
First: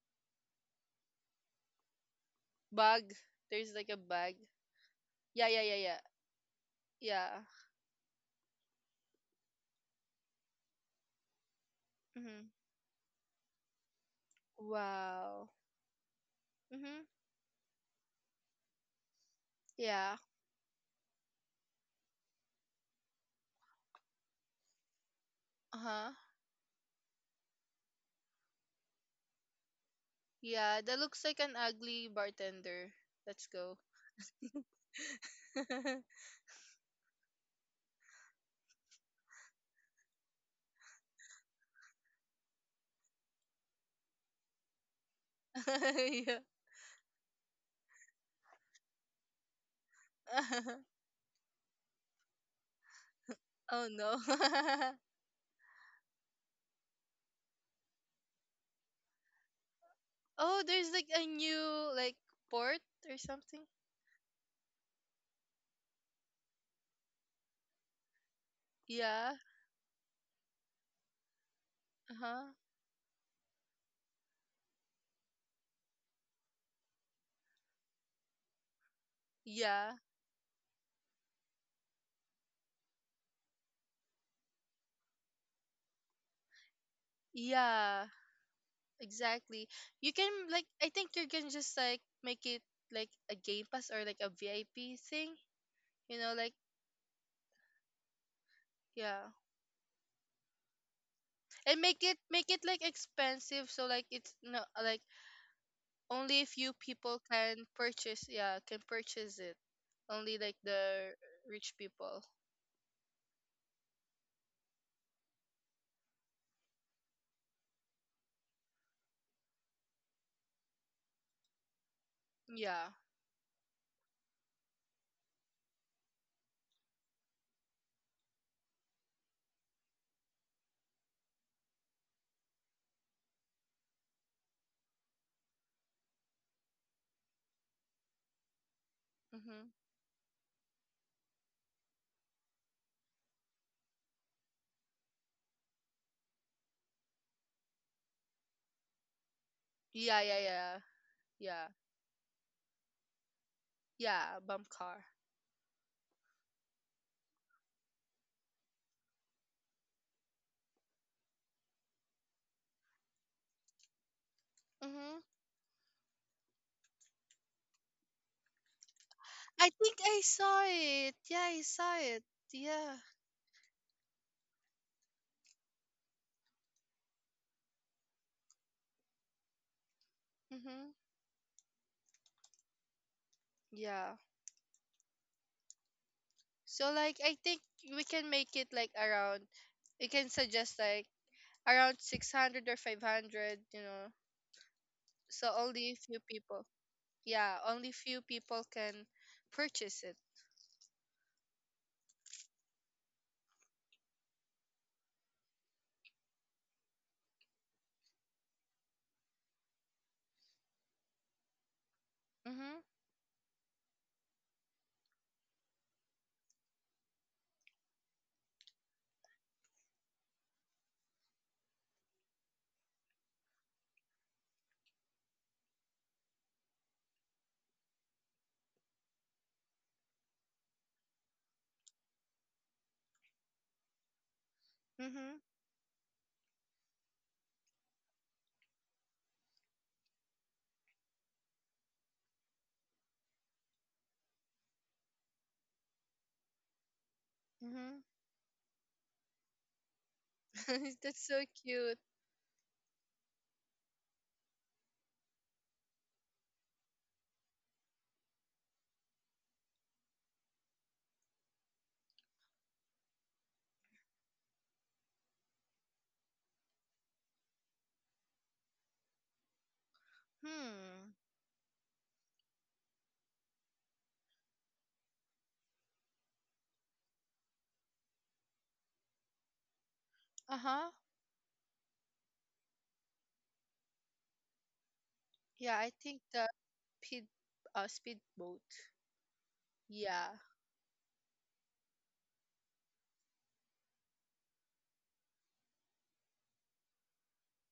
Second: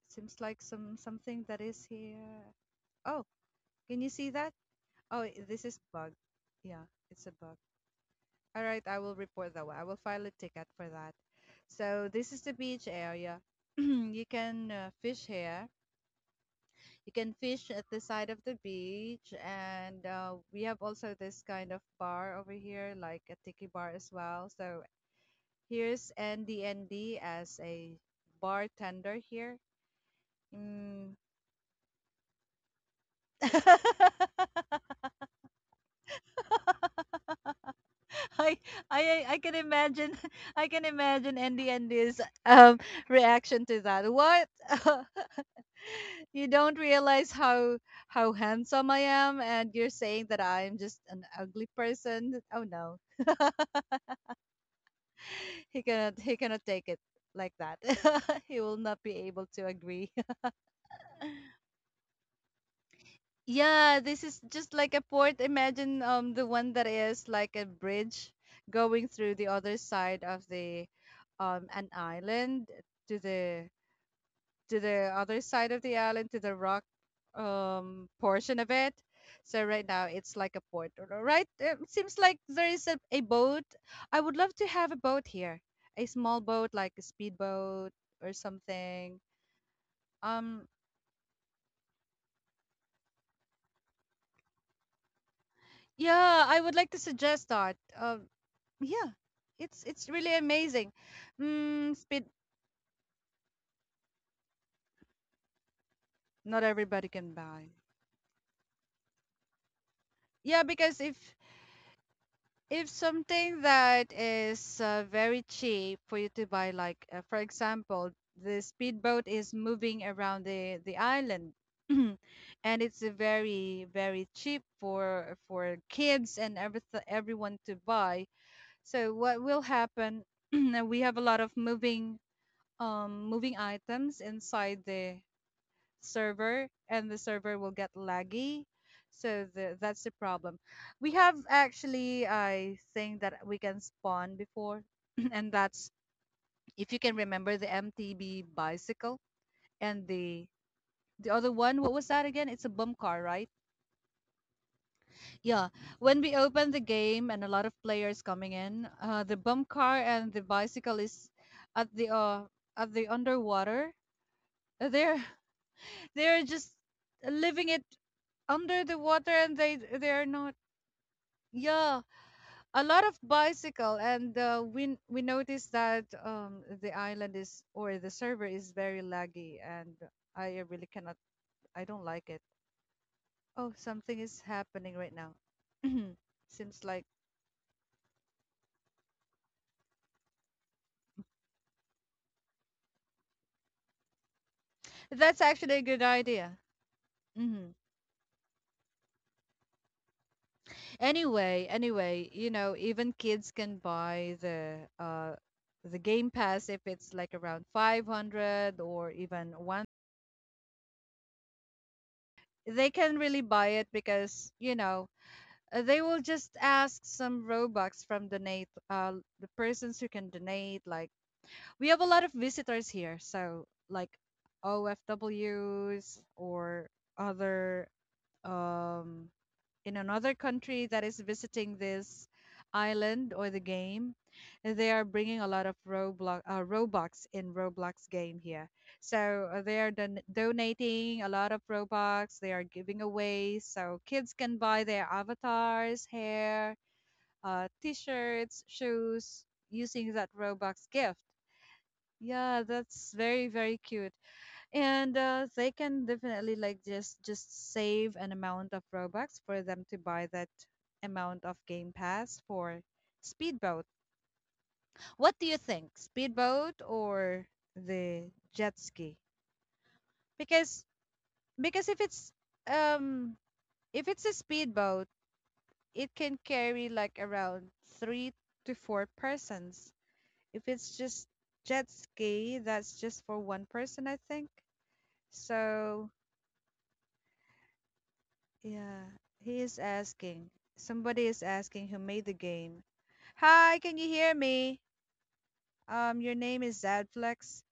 Speaker 1: Seems like some something that is here.
Speaker 2: Bug.
Speaker 1: Oh,
Speaker 2: There's like a
Speaker 1: can you see
Speaker 2: bug.
Speaker 1: that? Oh, i-
Speaker 2: Yeah, yeah,
Speaker 1: this
Speaker 2: yeah,
Speaker 1: is
Speaker 2: yeah.
Speaker 1: bug. Yeah, it's a
Speaker 2: Yeah.
Speaker 1: bug. All right, I will report that one. I will file a ticket for that. So this is
Speaker 2: Mhm.
Speaker 1: the beach area. You can uh, fish
Speaker 2: Wow.
Speaker 1: here.
Speaker 2: Mhm.
Speaker 1: You can fish at the side of the beach, and
Speaker 2: Yeah.
Speaker 1: uh, we have also this kind of bar over here, like a tiki bar as well. So here's
Speaker 2: Uh-huh.
Speaker 1: N D N D as a bartender here.
Speaker 2: Yeah, that
Speaker 1: Mm.
Speaker 2: looks like an ugly bartender. Let's go.
Speaker 1: I I I can imagine I can imagine Andy and his um reaction to that. What?
Speaker 2: Yeah.
Speaker 1: You don't realize how how handsome I am and you're saying that I'm just an ugly person. Oh no.
Speaker 2: Oh no.
Speaker 1: He cannot he cannot take it like that. He will not be able to agree.
Speaker 2: Oh, there's like a new like port or something.
Speaker 1: Yeah, this is just like a port. Imagine um the one that is like a bridge going
Speaker 2: Yeah.
Speaker 1: through the other side of the um an
Speaker 2: Uh huh.
Speaker 1: island to the to the other side of the island to the rock um portion of it. So right
Speaker 2: Yeah.
Speaker 1: now it's like a port, r- right? It seems like there is a, a boat. I would love to have a boat here, a small boat like a speedboat
Speaker 2: Yeah.
Speaker 1: or something.
Speaker 2: Exactly. You can like
Speaker 1: Um,
Speaker 2: I think you can just like make it like a game pass or like a V I P thing. You know,
Speaker 1: yeah,
Speaker 2: like
Speaker 1: I would like to suggest that. Um, yeah,
Speaker 2: yeah,
Speaker 1: it's it's really amazing.
Speaker 2: and
Speaker 1: Mm,
Speaker 2: make it
Speaker 1: speed.
Speaker 2: make it like expensive so like it's no like only a
Speaker 1: Not
Speaker 2: few
Speaker 1: everybody
Speaker 2: people
Speaker 1: can buy.
Speaker 2: can purchase. Yeah, can purchase it. Only like
Speaker 1: Yeah, because
Speaker 2: the
Speaker 1: if
Speaker 2: rich people.
Speaker 1: if something that is uh, very cheap for you to buy, like uh, for example, the speedboat is moving around the the island, and
Speaker 2: Yeah.
Speaker 1: it's a very very cheap for for kids and every everyone to buy. So what will happen? We have a lot of moving um moving items inside the server and the server will get laggy. So
Speaker 2: Mm-hmm.
Speaker 1: the, that's the problem. We have actually, I think that we can spawn before, and that's if you can remember the M T B bicycle and
Speaker 2: Yeah, yeah,
Speaker 1: the
Speaker 2: yeah.
Speaker 1: the other
Speaker 2: Yeah.
Speaker 1: one. What was that again? It's a bump car, right?
Speaker 2: Yeah, bump car.
Speaker 1: Yeah. When we open the game and a lot of players coming in, uh, the bump car and the bicycle is at the uh, at the underwater. Uh,
Speaker 2: Mm-hmm.
Speaker 1: They're they're just living it under the water and
Speaker 2: I
Speaker 1: they
Speaker 2: think I
Speaker 1: they're not
Speaker 2: saw it. Yeah, I saw
Speaker 1: yeah,
Speaker 2: it.
Speaker 1: a
Speaker 2: Yeah.
Speaker 1: lot of bicycle, and uh, we we noticed that um the island is, or the server is very laggy, and I really
Speaker 2: Mm-hmm.
Speaker 1: cannot. I don't like it. Oh,
Speaker 2: Yeah.
Speaker 1: something is happening right now. Seems
Speaker 2: So
Speaker 1: like
Speaker 2: like I think we can make it like around we can suggest like around six hundred or five hundred, you know.
Speaker 1: that's
Speaker 2: So
Speaker 1: actually a
Speaker 2: only
Speaker 1: good
Speaker 2: few
Speaker 1: idea.
Speaker 2: people. Yeah,
Speaker 1: Hmm.
Speaker 2: only few people can purchase it.
Speaker 1: Anyway anyway you know, even kids can buy the uh the game pass if it's like around five hundred or even,
Speaker 2: Mhm.
Speaker 1: they can really buy it because, you know, uh, they will just ask some robux from donate, uh the persons who can donate. Like, we have a lot of visitors here, so like OFWs or other, um in another country, that is visiting this island or the game, they are
Speaker 2: Mhm.
Speaker 1: bringing a lot of Roblox, uh, Robux in Roblox game here. So uh, they are don- donating a lot of Robux. They are giving away so kids can buy their avatars, hair, uh,
Speaker 2: Mhm.
Speaker 1: t-shirts, shoes using that Robux gift.
Speaker 2: That's so cute.
Speaker 1: Yeah, that's very very cute, and uh, they can definitely like just just save an amount of robux for them to buy that amount of game pass for speedboat. What do you think, speedboat or the jet ski? Because
Speaker 2: Hmm.
Speaker 1: because if it's um if it's a speedboat, it can carry like around three to four persons. If
Speaker 2: Uh-huh.
Speaker 1: it's just jet ski, that's just for one person, I think.
Speaker 2: Yeah, I
Speaker 1: So
Speaker 2: think speed uh speedboat.
Speaker 1: yeah, he is
Speaker 2: Yeah.
Speaker 1: asking. Somebody is asking who made the game. Hi, can you hear me? Um, your name is Zadflex.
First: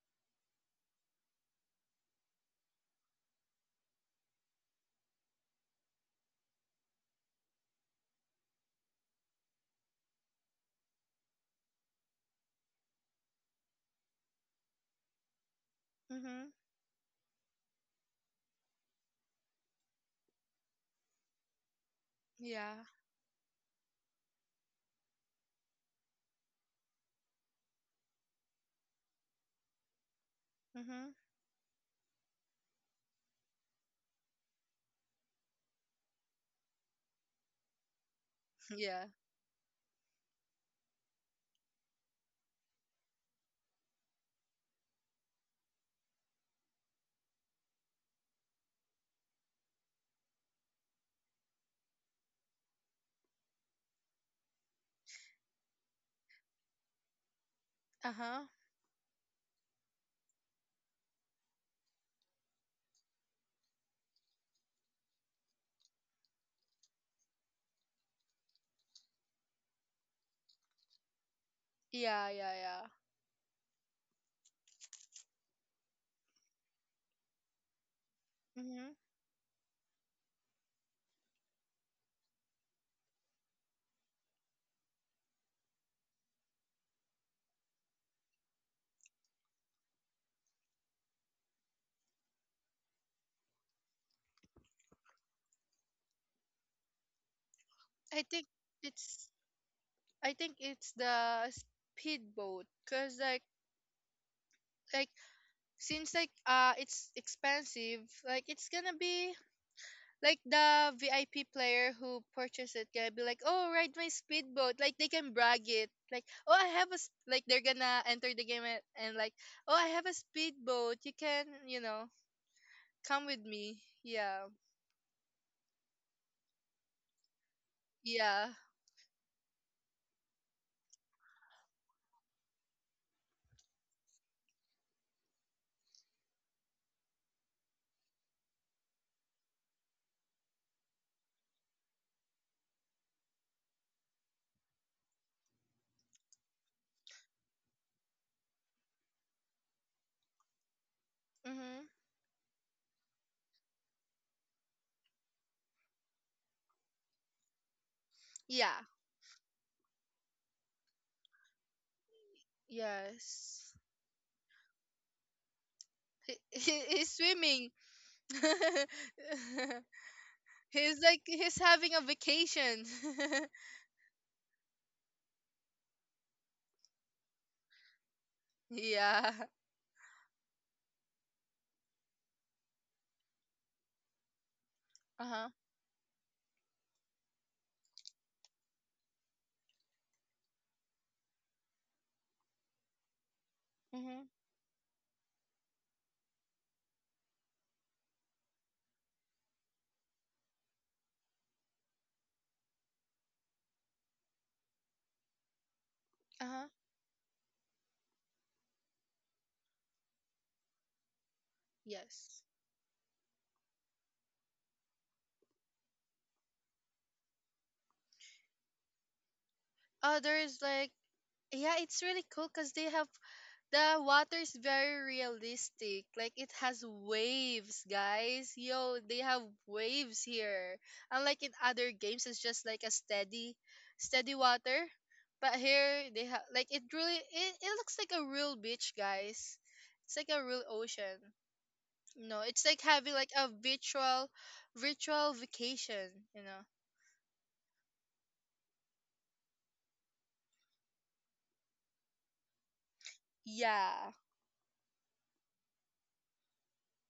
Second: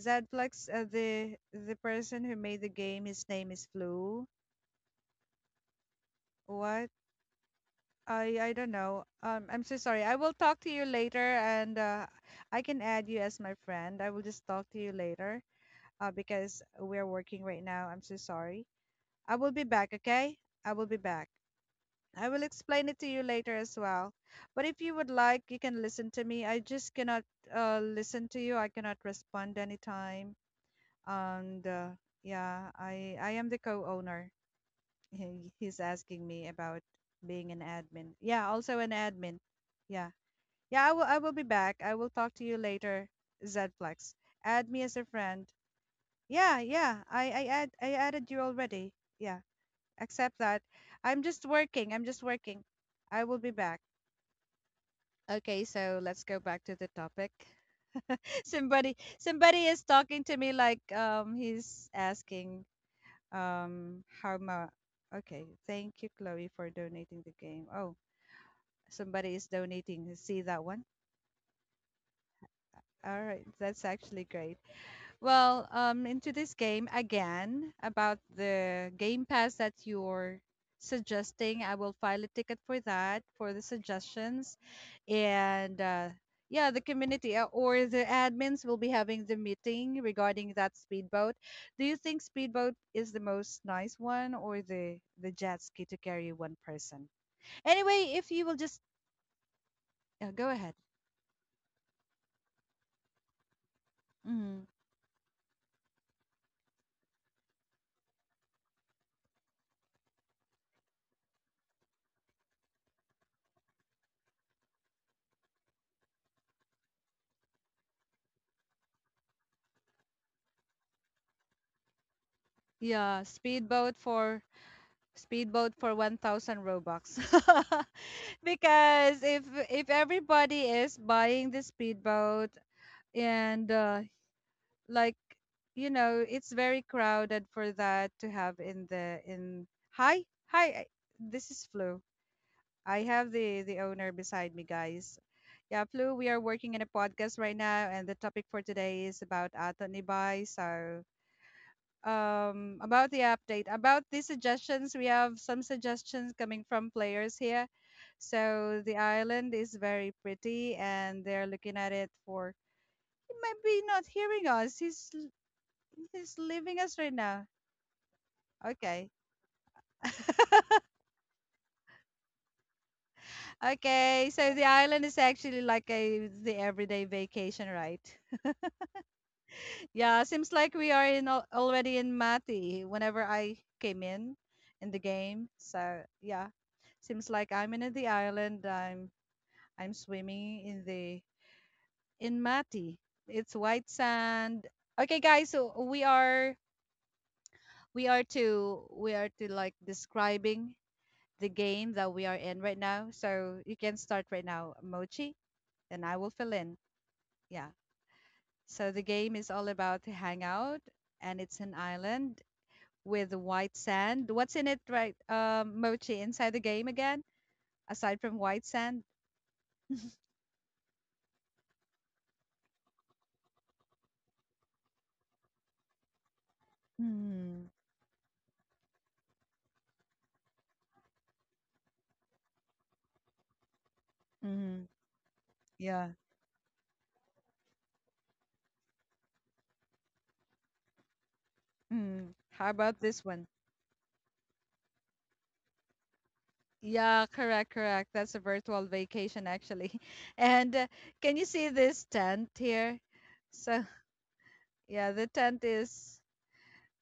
Speaker 1: Zadflex, uh, the the person who made the game, his name is Flu. What? I I don't know. Um, I'm so sorry. I will talk to you later, and uh, I can add you as my friend. I will just talk to you later. Uh,
Speaker 2: Mhm.
Speaker 1: because we are working right now. I'm so sorry. I will be back. Okay, I will be back. I will
Speaker 2: Yeah.
Speaker 1: explain it to you later as well. But if you would like, you can listen to me. I just cannot uh, listen to you. I cannot respond anytime.
Speaker 2: Mhm.
Speaker 1: And uh, yeah, I I am the co-owner. He, he's asking me about being an admin. Yeah, also an
Speaker 2: Yeah.
Speaker 1: admin. Yeah, yeah. I will I will be back. I will talk to you later. Zflex, add me as a friend. Yeah, yeah. I I add I added you already. Yeah, accept that. I'm just working. I'm just working. I will be back. Okay, so let's go back to the topic.
Speaker 2: Uh-huh.
Speaker 1: somebody somebody is talking to me like, um he's asking um how much. Okay, thank you Chloe for donating the game. Oh, somebody is donating. See that one?
Speaker 2: Yeah, yeah, yeah.
Speaker 1: All right, that's actually great. Well, um, into this game again about the
Speaker 2: Mhm.
Speaker 1: Game Pass that you're suggesting. I will file a ticket for that for the suggestions, and uh, yeah, the community, uh, or the admins will be having the meeting regarding that speedboat. Do you think speedboat is the most nice one, or the the jet ski to carry one person? Anyway,
Speaker 2: I
Speaker 1: if you
Speaker 2: think
Speaker 1: will just
Speaker 2: it's
Speaker 1: uh,
Speaker 2: I
Speaker 1: go
Speaker 2: think
Speaker 1: ahead.
Speaker 2: it's the speedboat cuz like
Speaker 1: Mhm.
Speaker 2: like since like uh it's expensive, like it's going to be like the V I P player who purchased it gonna be like, "Oh, ride my speedboat." Like they can brag it. Like, "Oh, I have a s- like they're gonna enter the game and, and like, Oh, I have a speedboat. You can, you know,
Speaker 1: Yeah,
Speaker 2: come with me.
Speaker 1: speedboat for
Speaker 2: Yeah.
Speaker 1: speedboat for one thousand robux.
Speaker 2: Yeah.
Speaker 1: Because if if everybody is buying the speedboat and uh, like, you know, it's very crowded for that to have in the in. Hi, hi, I- this is Flu. I have the the owner beside me, guys. Yeah, Flu, we are working in a podcast right now and the topic for today is about ato nibay. So
Speaker 2: Mm-hmm.
Speaker 1: um, about the update, about the suggestions. We have some suggestions coming from players here. So
Speaker 2: Yeah.
Speaker 1: the island is very pretty, and they're looking at it for. He might
Speaker 2: Yes.
Speaker 1: be not hearing us. He's l- he's
Speaker 2: He,
Speaker 1: leaving
Speaker 2: he,
Speaker 1: us
Speaker 2: he's
Speaker 1: right now.
Speaker 2: swimming.
Speaker 1: Okay,
Speaker 2: He's like he's having a vacation.
Speaker 1: okay. So the island is actually like a, the everyday vacation, right?
Speaker 2: Yeah.
Speaker 1: Yeah, seems like we are in al- already in Mati. Whenever I came in in the game,
Speaker 2: Uh-huh.
Speaker 1: so yeah, seems like I'm in the island. I'm I'm swimming in the in Mati. It's white
Speaker 2: Mhm.
Speaker 1: sand. Okay, guys, so we are we are to we are to like describing the game that we are in right now. So you can start right now, Mochi, and I will fill
Speaker 2: Uh-huh.
Speaker 1: in. Yeah. So the game is all about to hang out, and it's an island
Speaker 2: Yes.
Speaker 1: with white sand. What's in it, right, um, Mochi, inside the game again, aside from white sand?
Speaker 2: Uh there is like yeah, it's really cool cuz they have the water is very realistic. Like it has
Speaker 1: Mm-hmm.
Speaker 2: waves, guys. Yo, they have waves here. Unlike in other games, it's just like a steady, steady water.
Speaker 1: Mm-hmm.
Speaker 2: But here
Speaker 1: Yeah.
Speaker 2: they have like it really it, it looks like a real beach, guys. It's like a real ocean. You
Speaker 1: Mm.
Speaker 2: know, it's
Speaker 1: How
Speaker 2: like
Speaker 1: about
Speaker 2: having
Speaker 1: this
Speaker 2: like a
Speaker 1: one?
Speaker 2: virtual, virtual vacation, you know.
Speaker 1: Yeah, correct, correct. That's a virtual vacation actually. And uh, can you see this tent here? So
Speaker 2: Yeah.
Speaker 1: yeah, the tent is,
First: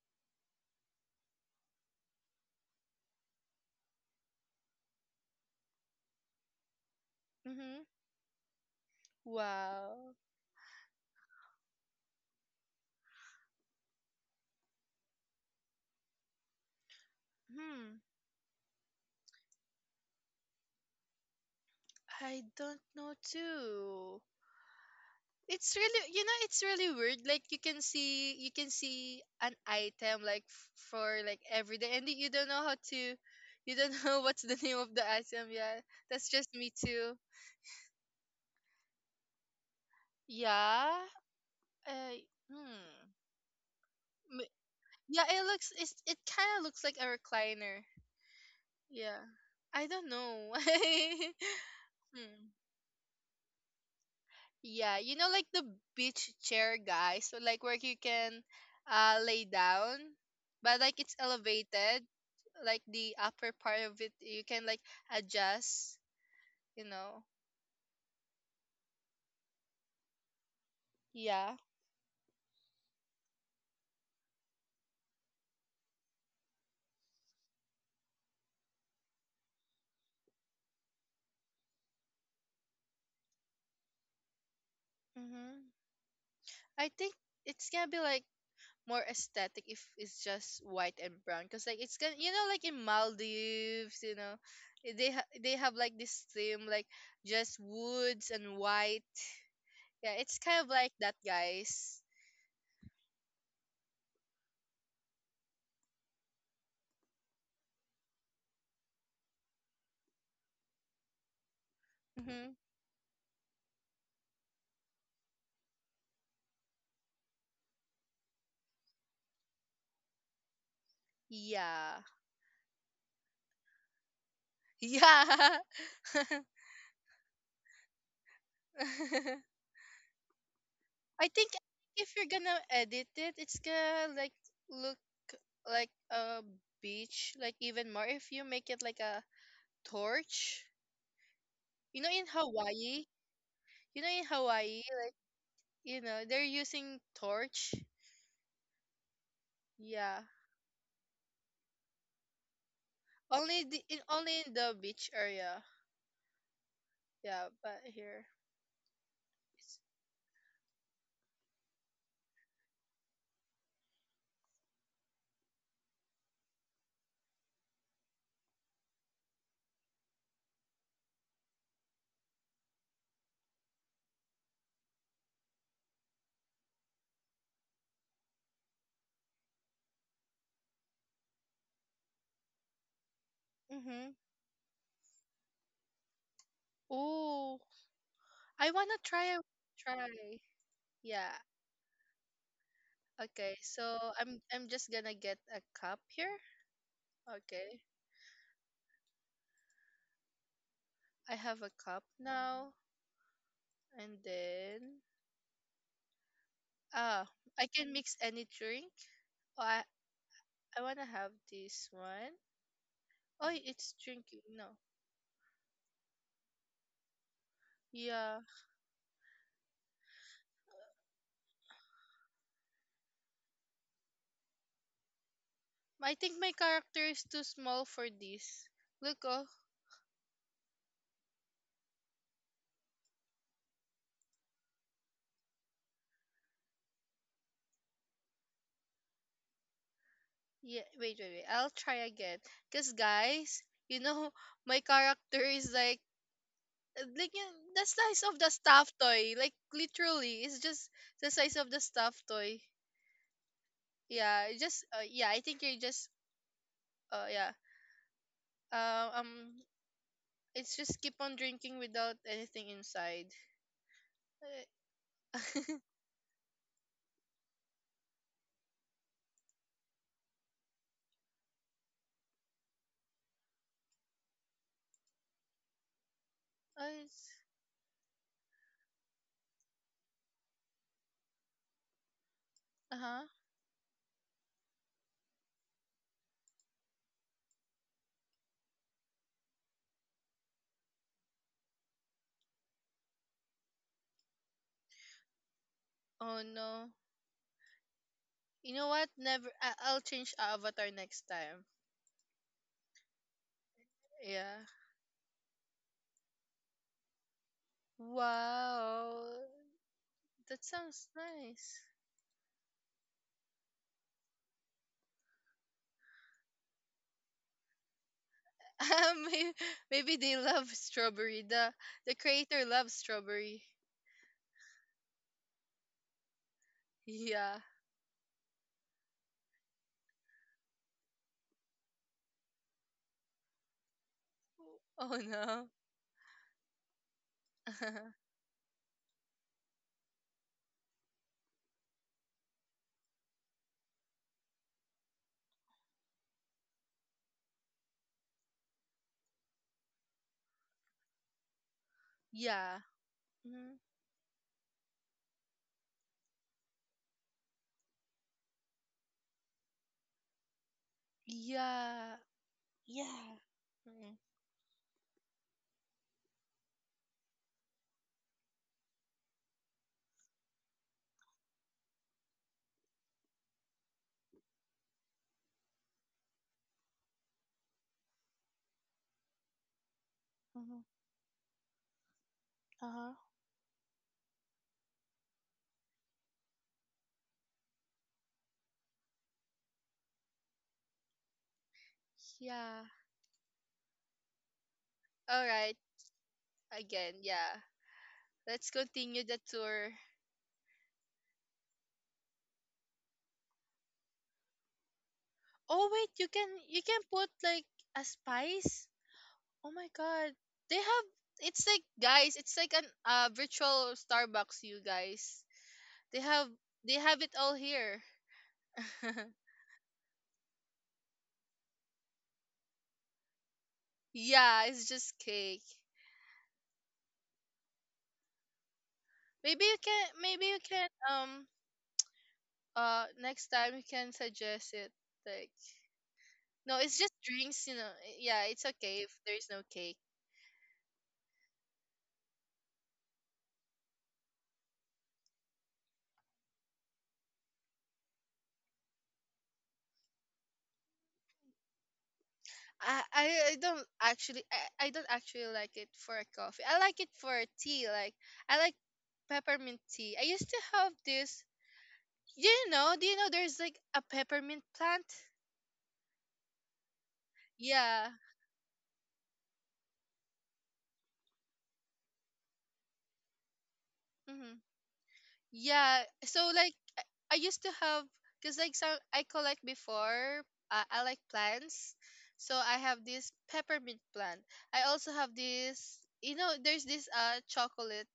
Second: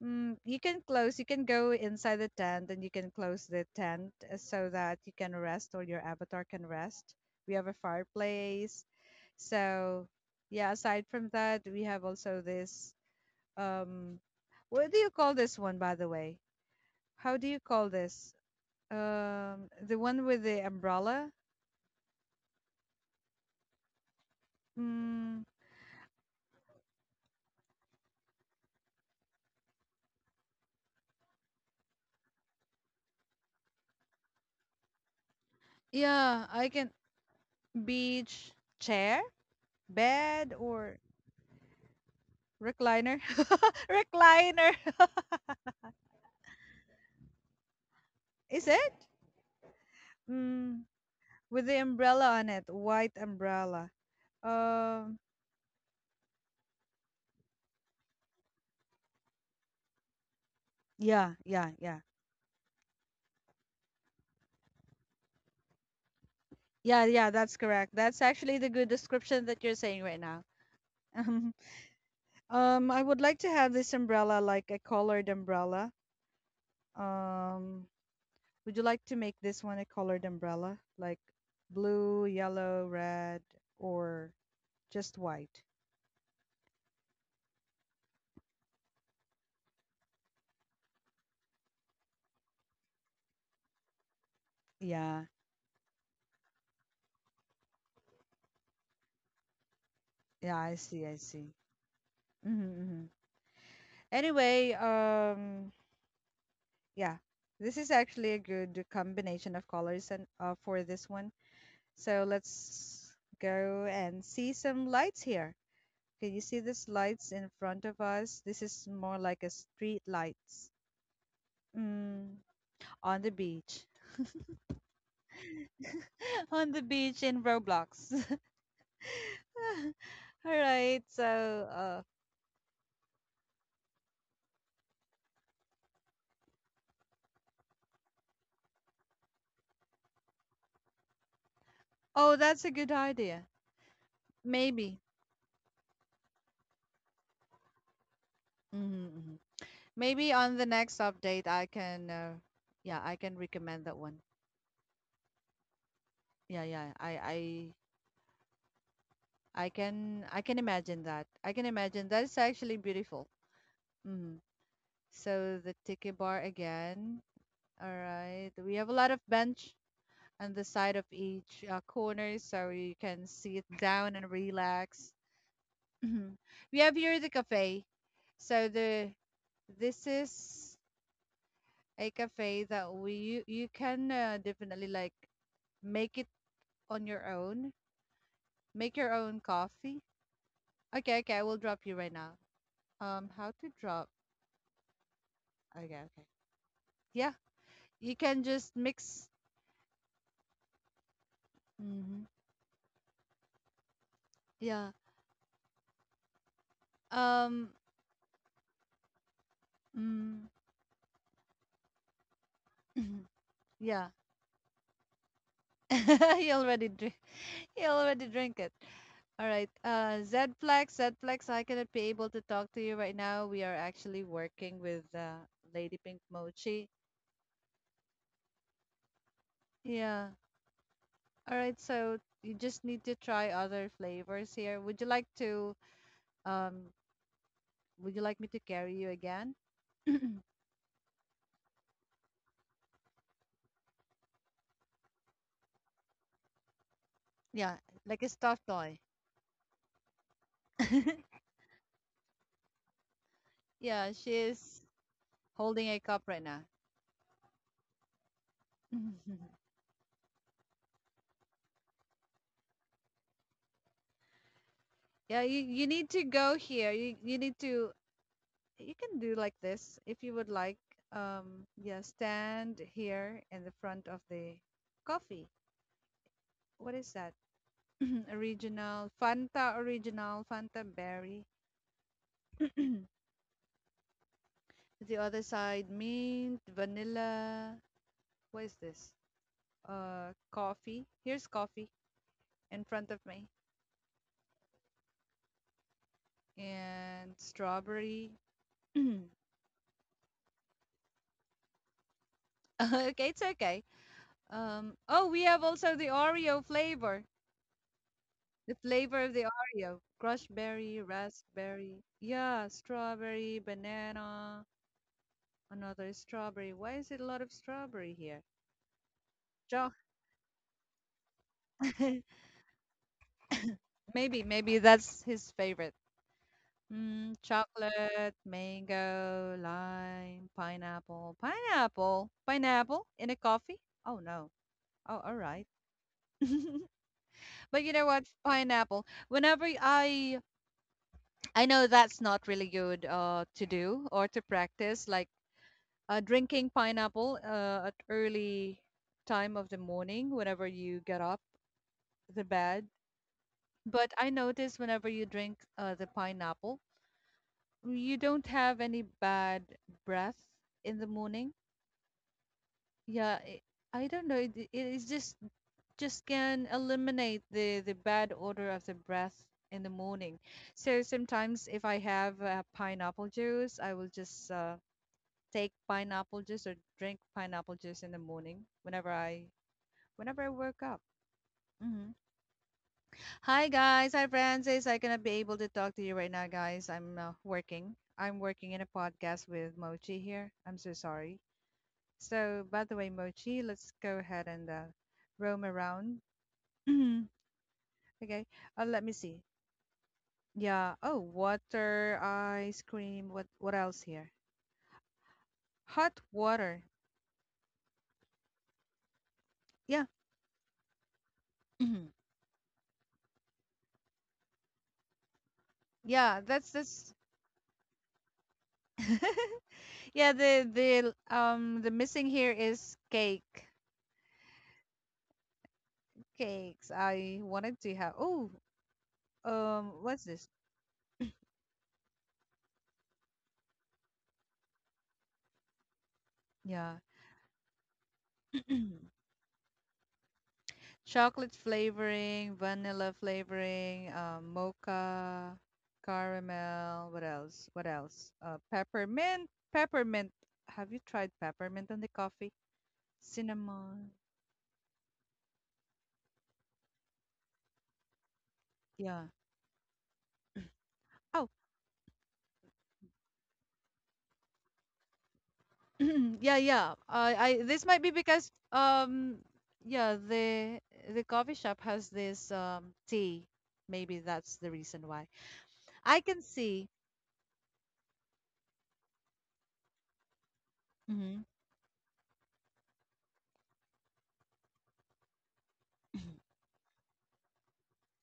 Speaker 1: mm, you can close, you can go inside the tent and you can close the tent, uh, so that you can rest or your avatar can rest. We have a
Speaker 2: Mhm.
Speaker 1: fireplace. So
Speaker 2: Wow.
Speaker 1: yeah, aside from that, we have also this um what do you call this one, by the way? How do you call
Speaker 2: Hmm.
Speaker 1: this? Um, the one with the umbrella?
Speaker 2: I don't know too.
Speaker 1: Mm,
Speaker 2: It's really you know it's really weird like you can see you can see an item like f- for like every day and you don't know how to you don't know what's the name of the item, yeah, that's
Speaker 1: yeah,
Speaker 2: just
Speaker 1: I
Speaker 2: me
Speaker 1: can.
Speaker 2: too.
Speaker 1: Beach chair, bed, or
Speaker 2: Yeah uh, hmm.
Speaker 1: recliner.
Speaker 2: M-
Speaker 1: Recliner.
Speaker 2: yeah it looks, it's, it kind of looks like a recliner.
Speaker 1: Is it?
Speaker 2: Yeah I don't know.
Speaker 1: Mm, with the umbrella
Speaker 2: Hmm.
Speaker 1: on it, white umbrella.
Speaker 2: Yeah, you
Speaker 1: Um,
Speaker 2: know, like the beach chair, guys. So like where you can uh lay down, but like it's
Speaker 1: yeah, yeah, yeah.
Speaker 2: elevated. Like the upper part of it, you can like adjust, you
Speaker 1: Yeah,
Speaker 2: know.
Speaker 1: yeah, that's correct. That's actually the good description that you're saying right now.
Speaker 2: Yeah.
Speaker 1: Um, I would like to have this umbrella like a colored umbrella. Um, would you like to make this one a colored umbrella? Like blue, yellow, red, or just white.
Speaker 2: Mm-hmm. I think it's gonna be like more aesthetic if it's just white and brown, cause like it's gonna, you know, like in Maldives, you know, eh, they
Speaker 1: Yeah.
Speaker 2: ha- they have like this theme like just woods and white. Yeah, it's
Speaker 1: Yeah,
Speaker 2: kind of
Speaker 1: I
Speaker 2: like
Speaker 1: see. I
Speaker 2: that,
Speaker 1: see.
Speaker 2: guys.
Speaker 1: Mm-hmm, hmm. Anyway, um, yeah, this is actually a good combination of colors and uh, for this one. So
Speaker 2: Mm-hmm.
Speaker 1: let's go and see some lights here. Can you see these lights in front of us? This is more like a street lights.
Speaker 2: Yeah.
Speaker 1: Mm, on the beach.
Speaker 2: Yeah.
Speaker 1: On the beach in Roblox.
Speaker 2: I
Speaker 1: All right. So,
Speaker 2: think
Speaker 1: uh,
Speaker 2: if you're gonna edit it, it's gonna like look like a beach, like even more if you make it like a torch. You know in
Speaker 1: oh, that's a good
Speaker 2: Hawaii,
Speaker 1: idea.
Speaker 2: you know in Hawaii,
Speaker 1: Maybe.
Speaker 2: like, you know they're using torch.
Speaker 1: Mhm.
Speaker 2: Yeah.
Speaker 1: Maybe on the next update, I can, uh, yeah, I can
Speaker 2: Only
Speaker 1: recommend
Speaker 2: the,
Speaker 1: that
Speaker 2: in
Speaker 1: one.
Speaker 2: only in the beach area.
Speaker 1: Yeah, yeah,
Speaker 2: Yeah,
Speaker 1: I,
Speaker 2: but here.
Speaker 1: I, I
Speaker 2: It's,
Speaker 1: can, I can imagine that. I can imagine that is actually beautiful. Hmm. So the tiki bar again. All right, we have a lot of bench on the side of each, uh, corner, so you can sit down and relax. Mhm. We have here the cafe. So the this is a cafe that we, you, you can
Speaker 2: mm-hmm.
Speaker 1: uh, definitely like make it on your
Speaker 2: Ooh,
Speaker 1: own.
Speaker 2: I
Speaker 1: Make
Speaker 2: wanna
Speaker 1: your own
Speaker 2: try.
Speaker 1: coffee.
Speaker 2: Try.
Speaker 1: Okay, okay,
Speaker 2: Yeah.
Speaker 1: I will drop you right now. Um, how
Speaker 2: Okay,
Speaker 1: to
Speaker 2: so
Speaker 1: drop?
Speaker 2: I'm I'm just gonna get a
Speaker 1: Okay,
Speaker 2: cup
Speaker 1: okay.
Speaker 2: here.
Speaker 1: Yeah,
Speaker 2: Okay.
Speaker 1: you can just mix.
Speaker 2: I have a cup
Speaker 1: Hmm.
Speaker 2: now and
Speaker 1: Yeah.
Speaker 2: then ah
Speaker 1: Um.
Speaker 2: I can mix any drink. Oh, I
Speaker 1: Mm,
Speaker 2: I wanna have this one. Oh, it's
Speaker 1: yeah.
Speaker 2: drinking. No.
Speaker 1: He already drink. He already
Speaker 2: Yeah.
Speaker 1: drink it. All right. Uh, Zflex, Zflex, I cannot be able to talk to you right now. We are actually working with uh, Lady
Speaker 2: I
Speaker 1: Pink
Speaker 2: think my
Speaker 1: Mochi.
Speaker 2: character is too small for this. Look, oh.
Speaker 1: Yeah. All right. So you just need to try other flavors here. Would you like to, um would you like me to carry you again?
Speaker 2: Yeah, wait, wait, wait. I'll try again. Cause guys, you know, my character is like like yeah,
Speaker 1: Yeah,
Speaker 2: the
Speaker 1: like a
Speaker 2: size of the
Speaker 1: stuffed toy.
Speaker 2: stuffed toy, like literally it's just the size of the stuffed toy.
Speaker 1: Yeah,
Speaker 2: Yeah, it
Speaker 1: she's
Speaker 2: just uh, yeah, I think you
Speaker 1: holding a
Speaker 2: just
Speaker 1: cup right now.
Speaker 2: uh yeah uh, um it's just keep on drinking without anything inside. Uh,
Speaker 1: Yeah, you, you need to go here. You you need to, you can do like this if you would like. Um, yeah, stand here in the front of the coffee. What
Speaker 2: I
Speaker 1: is that?
Speaker 2: s-
Speaker 1: Original Fanta, original Fanta berry.
Speaker 2: uh-huh
Speaker 1: The other side, mint, vanilla. What is this? Uh, coffee. Here's coffee in front of me.
Speaker 2: oh no,
Speaker 1: And strawberry.
Speaker 2: you know what, never. I- I'll change avatar next time.
Speaker 1: Okay, it's okay.
Speaker 2: Yeah.
Speaker 1: Um, oh, we have also the Oreo flavor. The flavor
Speaker 2: Wow,
Speaker 1: of the Oreo. Crush
Speaker 2: that
Speaker 1: berry,
Speaker 2: sounds nice.
Speaker 1: raspberry. Yeah, strawberry, banana, another strawberry. Why is it a lot of strawberry here?
Speaker 2: Um maybe,
Speaker 1: Cho-
Speaker 2: maybe they love strawberry, the the creator loves strawberry.
Speaker 1: Maybe, maybe that's his favorite. Mm,
Speaker 2: Yeah.
Speaker 1: chocolate, mango, lime, pineapple. Pineapple? Pineapple in a coffee? Oh, no.
Speaker 2: Oh
Speaker 1: Oh, all right.
Speaker 2: no.
Speaker 1: But you know what? Pineapple. Whenever I I know that's not really good uh to do or to practice, like uh, drinking pineapple uh, at early time of the morning whenever you get up the bed.
Speaker 2: Yeah. Hmm.
Speaker 1: But I notice whenever you drink uh, the pineapple, you don't have any bad breath in the morning.
Speaker 2: Yeah.
Speaker 1: Yeah,
Speaker 2: Yeah.
Speaker 1: it, I don't know. It, it- it's just just can eliminate the the bad odor of the breath in the morning. So sometimes if I have uh, pineapple juice, I will just uh, take pineapple juice or drink pineapple juice in the morning whenever I whenever I wake
Speaker 2: Mm-hmm.
Speaker 1: up. Hmm.
Speaker 2: Uh-huh.
Speaker 1: Hi guys, hi Francis. I cannot be able to talk to you right now, guys. I'm uh, working. I'm working in a podcast with Mochi here. I'm so sorry. So, by
Speaker 2: Yeah.
Speaker 1: the way, Mochi, let's go ahead and uh,
Speaker 2: All
Speaker 1: roam
Speaker 2: right.
Speaker 1: around.
Speaker 2: Again, yeah.
Speaker 1: Okay,
Speaker 2: Let's
Speaker 1: uh, let me
Speaker 2: continue
Speaker 1: see.
Speaker 2: the tour.
Speaker 1: Yeah. Oh, water, ice cream. What what else here?
Speaker 2: Oh wait,
Speaker 1: Hot
Speaker 2: you can
Speaker 1: water.
Speaker 2: you can put like a spice. Oh my
Speaker 1: Yeah.
Speaker 2: god. They have It's like, guys, it's like an uh virtual Starbucks, you guys. They
Speaker 1: Yeah,
Speaker 2: have
Speaker 1: that's
Speaker 2: they
Speaker 1: that's
Speaker 2: have it all here.
Speaker 1: yeah, the the um the missing here is cake.
Speaker 2: Yeah, it's just cake.
Speaker 1: Cakes. I wanted to have. Oh,
Speaker 2: Maybe you
Speaker 1: um
Speaker 2: can
Speaker 1: what's this?
Speaker 2: maybe you can um uh, next time you can suggest it. Like, no,
Speaker 1: Yeah.
Speaker 2: it's just drinks, you know. eh, Yeah, it's okay if there is no cake.
Speaker 1: Chocolate flavoring, vanilla flavoring, um, mocha, caramel. What else? What else? Uh, peppermint. Peppermint. Have you tried peppermint on the coffee?
Speaker 2: I, I, I don't
Speaker 1: Cinema.
Speaker 2: actually I, I don't actually like it for a coffee. I like it for a tea. Like I like
Speaker 1: Yeah.
Speaker 2: peppermint tea. I used to have
Speaker 1: Oh,
Speaker 2: this. Do you know? Do you know there's like a peppermint plant?
Speaker 1: yeah, yeah. Uh, I this might be
Speaker 2: Yeah.
Speaker 1: because um yeah, the the coffee shop has this um tea. Maybe that's
Speaker 2: Hmm.
Speaker 1: the reason why.
Speaker 2: Yeah,
Speaker 1: I can
Speaker 2: so like
Speaker 1: see.
Speaker 2: I I used to have, because like some I collect before. Uh, I like
Speaker 1: Hmm.
Speaker 2: plants, so I have this peppermint plant. I also have this. You know, there's this uh chocolate.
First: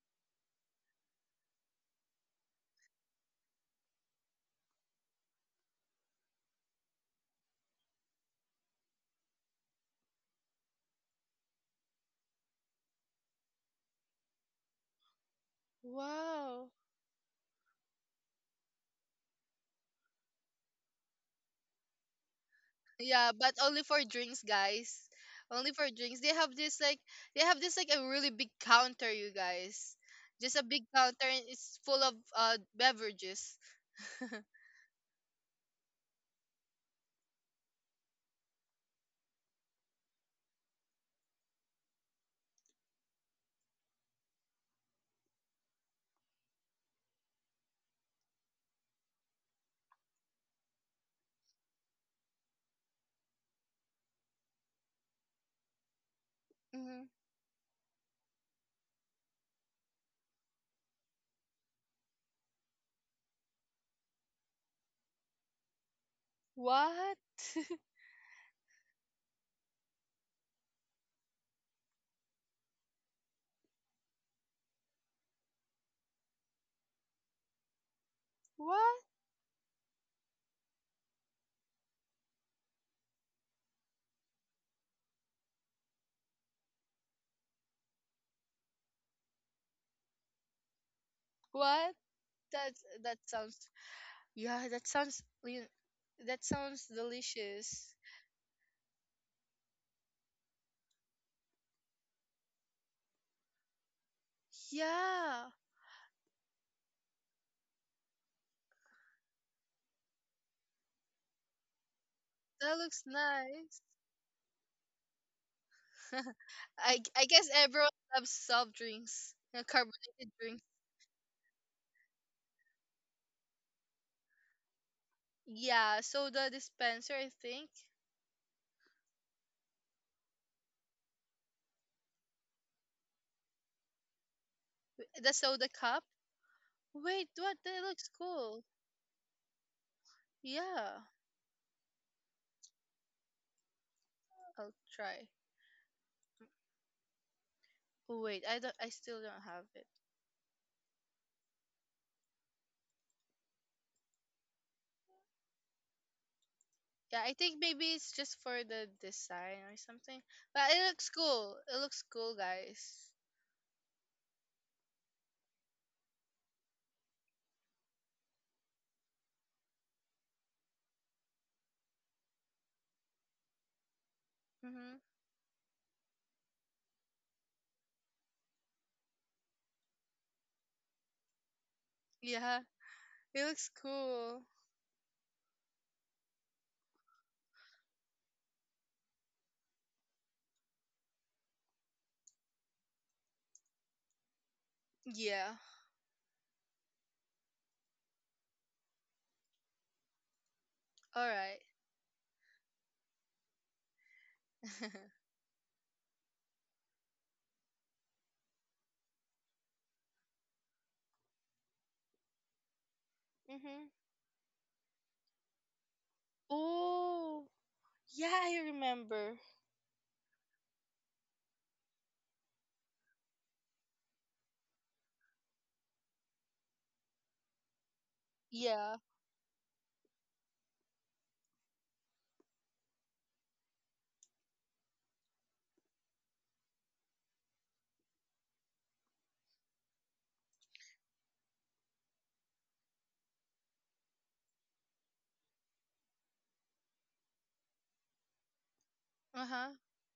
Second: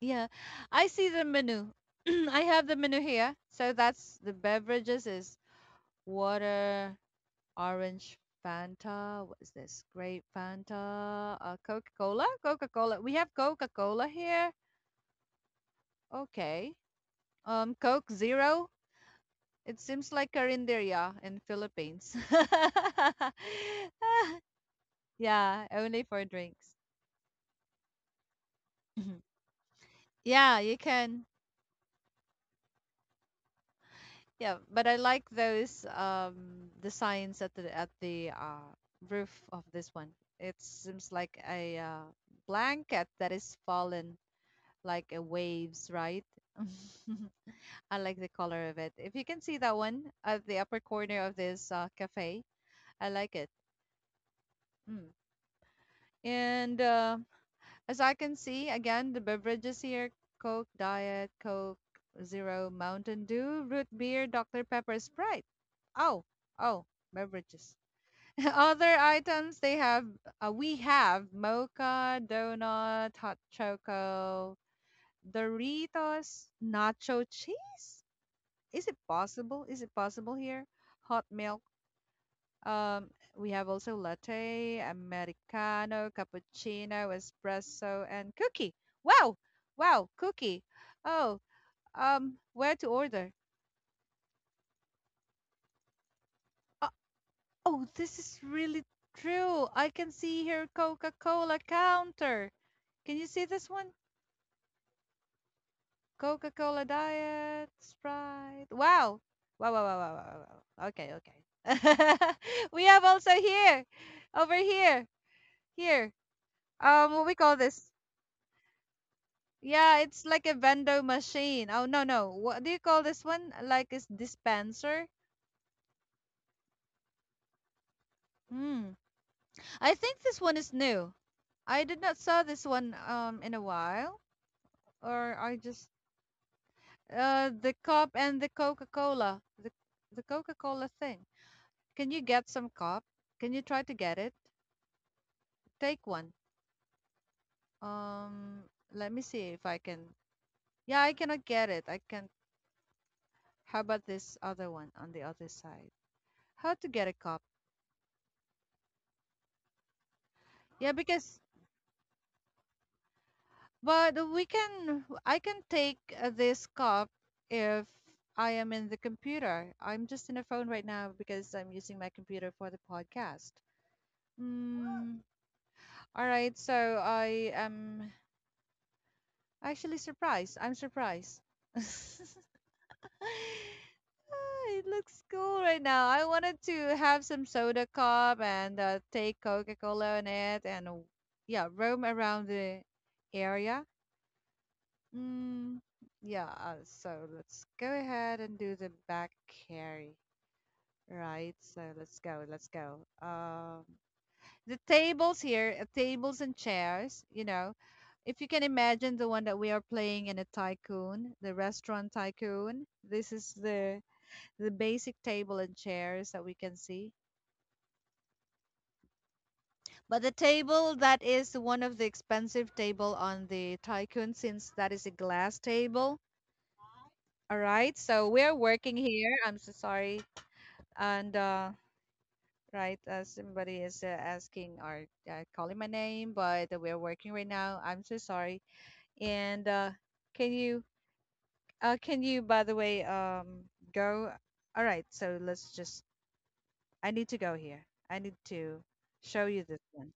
Speaker 1: Yeah. I see the menu. I have the menu here. So that's the beverages is water, orange Fanta, what is this? Grape Fanta, uh, Coca-Cola, Coca-Cola. We have Coca-Cola here.
Speaker 2: Wow.
Speaker 1: Okay. Um, Coke Zero. It seems like Carinderia in Philippines.
Speaker 2: Yeah, but only for drinks, guys.
Speaker 1: Yeah,
Speaker 2: Only for
Speaker 1: only
Speaker 2: drinks.
Speaker 1: for
Speaker 2: They have
Speaker 1: drinks.
Speaker 2: this like they have this like a really big counter,
Speaker 1: Mhm.
Speaker 2: you guys. Just
Speaker 1: Yeah,
Speaker 2: a
Speaker 1: you
Speaker 2: big
Speaker 1: can.
Speaker 2: counter and it's full of uh beverages.
Speaker 1: Yeah, but I like those um the signs at the at the uh roof of this one. It seems like a uh, blanket that is fallen like a waves, right? I like the color of it. If you can see that one at the upper corner of this uh, cafe, I like it. Hmm. And
Speaker 2: Hmm.
Speaker 1: uh, as I can see, again, the beverages here Coke, Diet, Coke, Zero, Mountain Dew, Root Beer, Doctor Pepper, Sprite. Oh, oh,
Speaker 2: What?
Speaker 1: beverages. Other items they have, uh, we have mocha, donut, hot choco, Doritos, nacho cheese. Is it
Speaker 2: What?
Speaker 1: possible? Is it possible here? Hot milk, um, we have also latte, americano, cappuccino, espresso, and cookie. Wow, wow, cookie. Oh,
Speaker 2: What?
Speaker 1: um, where
Speaker 2: That
Speaker 1: to
Speaker 2: that
Speaker 1: order?
Speaker 2: sounds, yeah, that sounds you- that
Speaker 1: Uh,
Speaker 2: sounds
Speaker 1: oh,
Speaker 2: delicious.
Speaker 1: this is really true. I can see here Coca-Cola counter. Can you see this one?
Speaker 2: Yeah,
Speaker 1: Coca-Cola diet, Sprite. Wow, wow, wow, wow, wow, wow, wow, wow. Okay, okay.
Speaker 2: that
Speaker 1: We have
Speaker 2: looks
Speaker 1: also
Speaker 2: nice.
Speaker 1: here, over here, here.
Speaker 2: I
Speaker 1: Um, what
Speaker 2: I
Speaker 1: we
Speaker 2: guess
Speaker 1: call this?
Speaker 2: everyone loves soft drinks, uh,
Speaker 1: Yeah, it's
Speaker 2: carbonated
Speaker 1: like a
Speaker 2: drinks.
Speaker 1: vendor machine. Oh, no, no. What do you call this one? Like a dispenser?
Speaker 2: Yeah, soda dispenser, I think.
Speaker 1: Hmm. I think this one is new. I did not saw this one um in a while.
Speaker 2: The
Speaker 1: Or I
Speaker 2: soda
Speaker 1: just
Speaker 2: cup. Wait,
Speaker 1: uh
Speaker 2: what?
Speaker 1: the
Speaker 2: That looks
Speaker 1: cup and the
Speaker 2: cool.
Speaker 1: Coca-Cola. The the Coca-Cola
Speaker 2: Yeah,
Speaker 1: thing. Can you get some cup? Can you try to get it?
Speaker 2: I'll try.
Speaker 1: Take one.
Speaker 2: Oh, wait, I
Speaker 1: Um,
Speaker 2: don't. I
Speaker 1: let
Speaker 2: still
Speaker 1: me
Speaker 2: don't
Speaker 1: see
Speaker 2: have
Speaker 1: if I
Speaker 2: it.
Speaker 1: can. Yeah, I cannot get it. I can. How about this other one on the other side? How to get a
Speaker 2: Yeah, I
Speaker 1: cup?
Speaker 2: think maybe it's just for the design or something. But it
Speaker 1: Yeah,
Speaker 2: looks
Speaker 1: because
Speaker 2: cool. It looks cool, guys.
Speaker 1: but we can, I can take uh, this cup if I am in the computer. I'm just in a phone right now because I'm using my computer for the podcast.
Speaker 2: Mm-hmm.
Speaker 1: Mm, all right, so I am actually surprised. I'm surprised.
Speaker 2: Yeah, it looks cool.
Speaker 1: Ah, it looks cool right now. I wanted to have some soda cup and uh, take Coca Cola in it and uh, yeah, roam around the area.
Speaker 2: Yeah.
Speaker 1: Mm, yeah, uh, so let's go ahead and do the back carry.
Speaker 2: All
Speaker 1: Right,
Speaker 2: right.
Speaker 1: so let's go, let's go. Um, the tables here, uh, tables and chairs, you know, if you can imagine the one that we are playing in a tycoon, the restaurant tycoon, this is
Speaker 2: Mhm.
Speaker 1: the the basic table and chairs that we can see.
Speaker 2: Oh, yeah, I remember.
Speaker 1: But the table that is one of the expensive table on the tycoon since that is a glass table. All right, so we're working
Speaker 2: Yeah.
Speaker 1: here. I'm so sorry. And uh, right, uh, somebody is uh, asking or uh, calling my name, but we're working right now. I'm so sorry. And uh, can you, uh, can you, by the way, um, go? All right, so let's just. I need to go here. I need to
Speaker 2: Uh
Speaker 1: show you
Speaker 2: huh.
Speaker 1: this one.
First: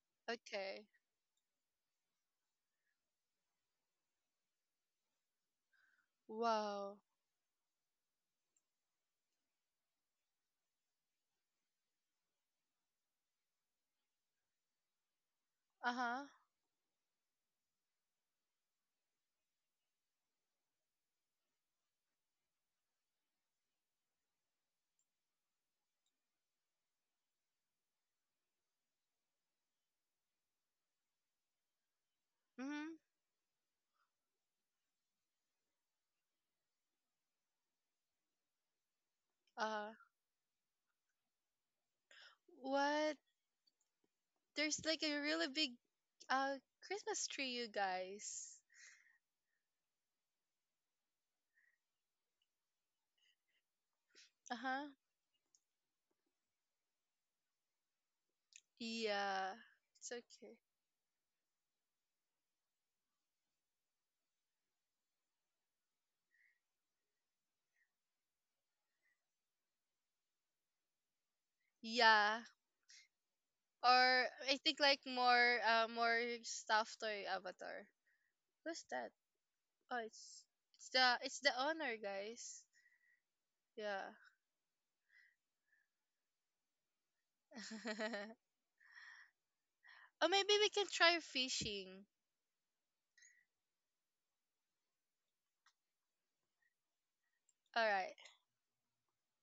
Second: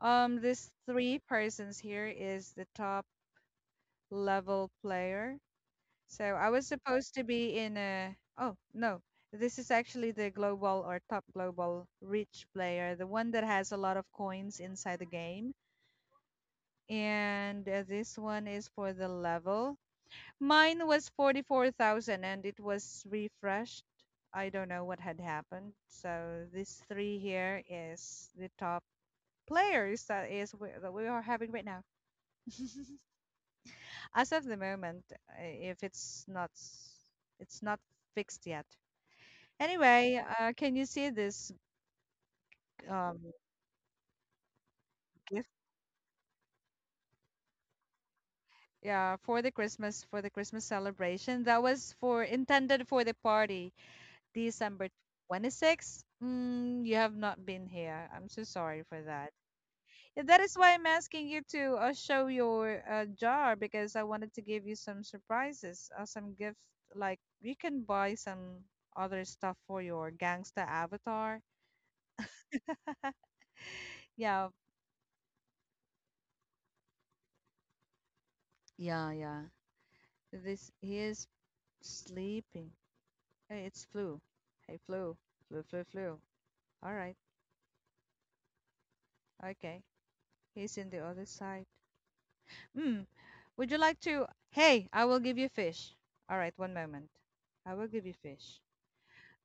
Speaker 1: Um, this
Speaker 2: Okay.
Speaker 1: three persons here is the top level player. So I was
Speaker 2: Wow.
Speaker 1: supposed to be in a, oh no, this is actually the global or top global rich player, the one that has a lot of coins inside the game.
Speaker 2: Uh huh.
Speaker 1: And uh, this one is for the level. Mine was forty-four thousand and it was refreshed. I don't know what had happened. So this three here is the top players that is wh- that we are having right now.
Speaker 2: Mhm.
Speaker 1: As of the moment, uh, if it's not s- it's not fixed yet.
Speaker 2: Uh,
Speaker 1: Anyway, uh, can you see this
Speaker 2: what?
Speaker 1: um,
Speaker 2: There's like a really
Speaker 1: gift?
Speaker 2: big uh Christmas tree, you guys.
Speaker 1: Yeah, for the Christmas for the Christmas celebration that was for intended for the party,
Speaker 2: Uh huh.
Speaker 1: December twenty-sixth. Mm, you have not been here. I'm so sorry for that.
Speaker 2: Yeah. It's
Speaker 1: Yeah, that
Speaker 2: okay.
Speaker 1: is why I'm asking you to uh, show your uh, jar because I wanted to give you some surprises, uh, some gifts. Like you can buy some other stuff for your gangsta avatar.
Speaker 2: Yeah. Or
Speaker 1: Yeah,
Speaker 2: I think like more uh more stuffed toy avatar. Who's
Speaker 1: yeah,
Speaker 2: that?
Speaker 1: yeah.
Speaker 2: Oh, it's
Speaker 1: This
Speaker 2: it's
Speaker 1: he
Speaker 2: the
Speaker 1: is
Speaker 2: it's the owner, guys.
Speaker 1: sleeping. Hey, it's
Speaker 2: Yeah.
Speaker 1: Flu. Hey, Flu. Flu, Flu, Flu. All right. Okay.
Speaker 2: Or maybe we
Speaker 1: He's in
Speaker 2: can
Speaker 1: the
Speaker 2: try
Speaker 1: other side.
Speaker 2: fishing.
Speaker 1: Hmm. Would you like to? Hey, I will give you fish. All right. One moment. I
Speaker 2: All
Speaker 1: will give you
Speaker 2: right.
Speaker 1: fish.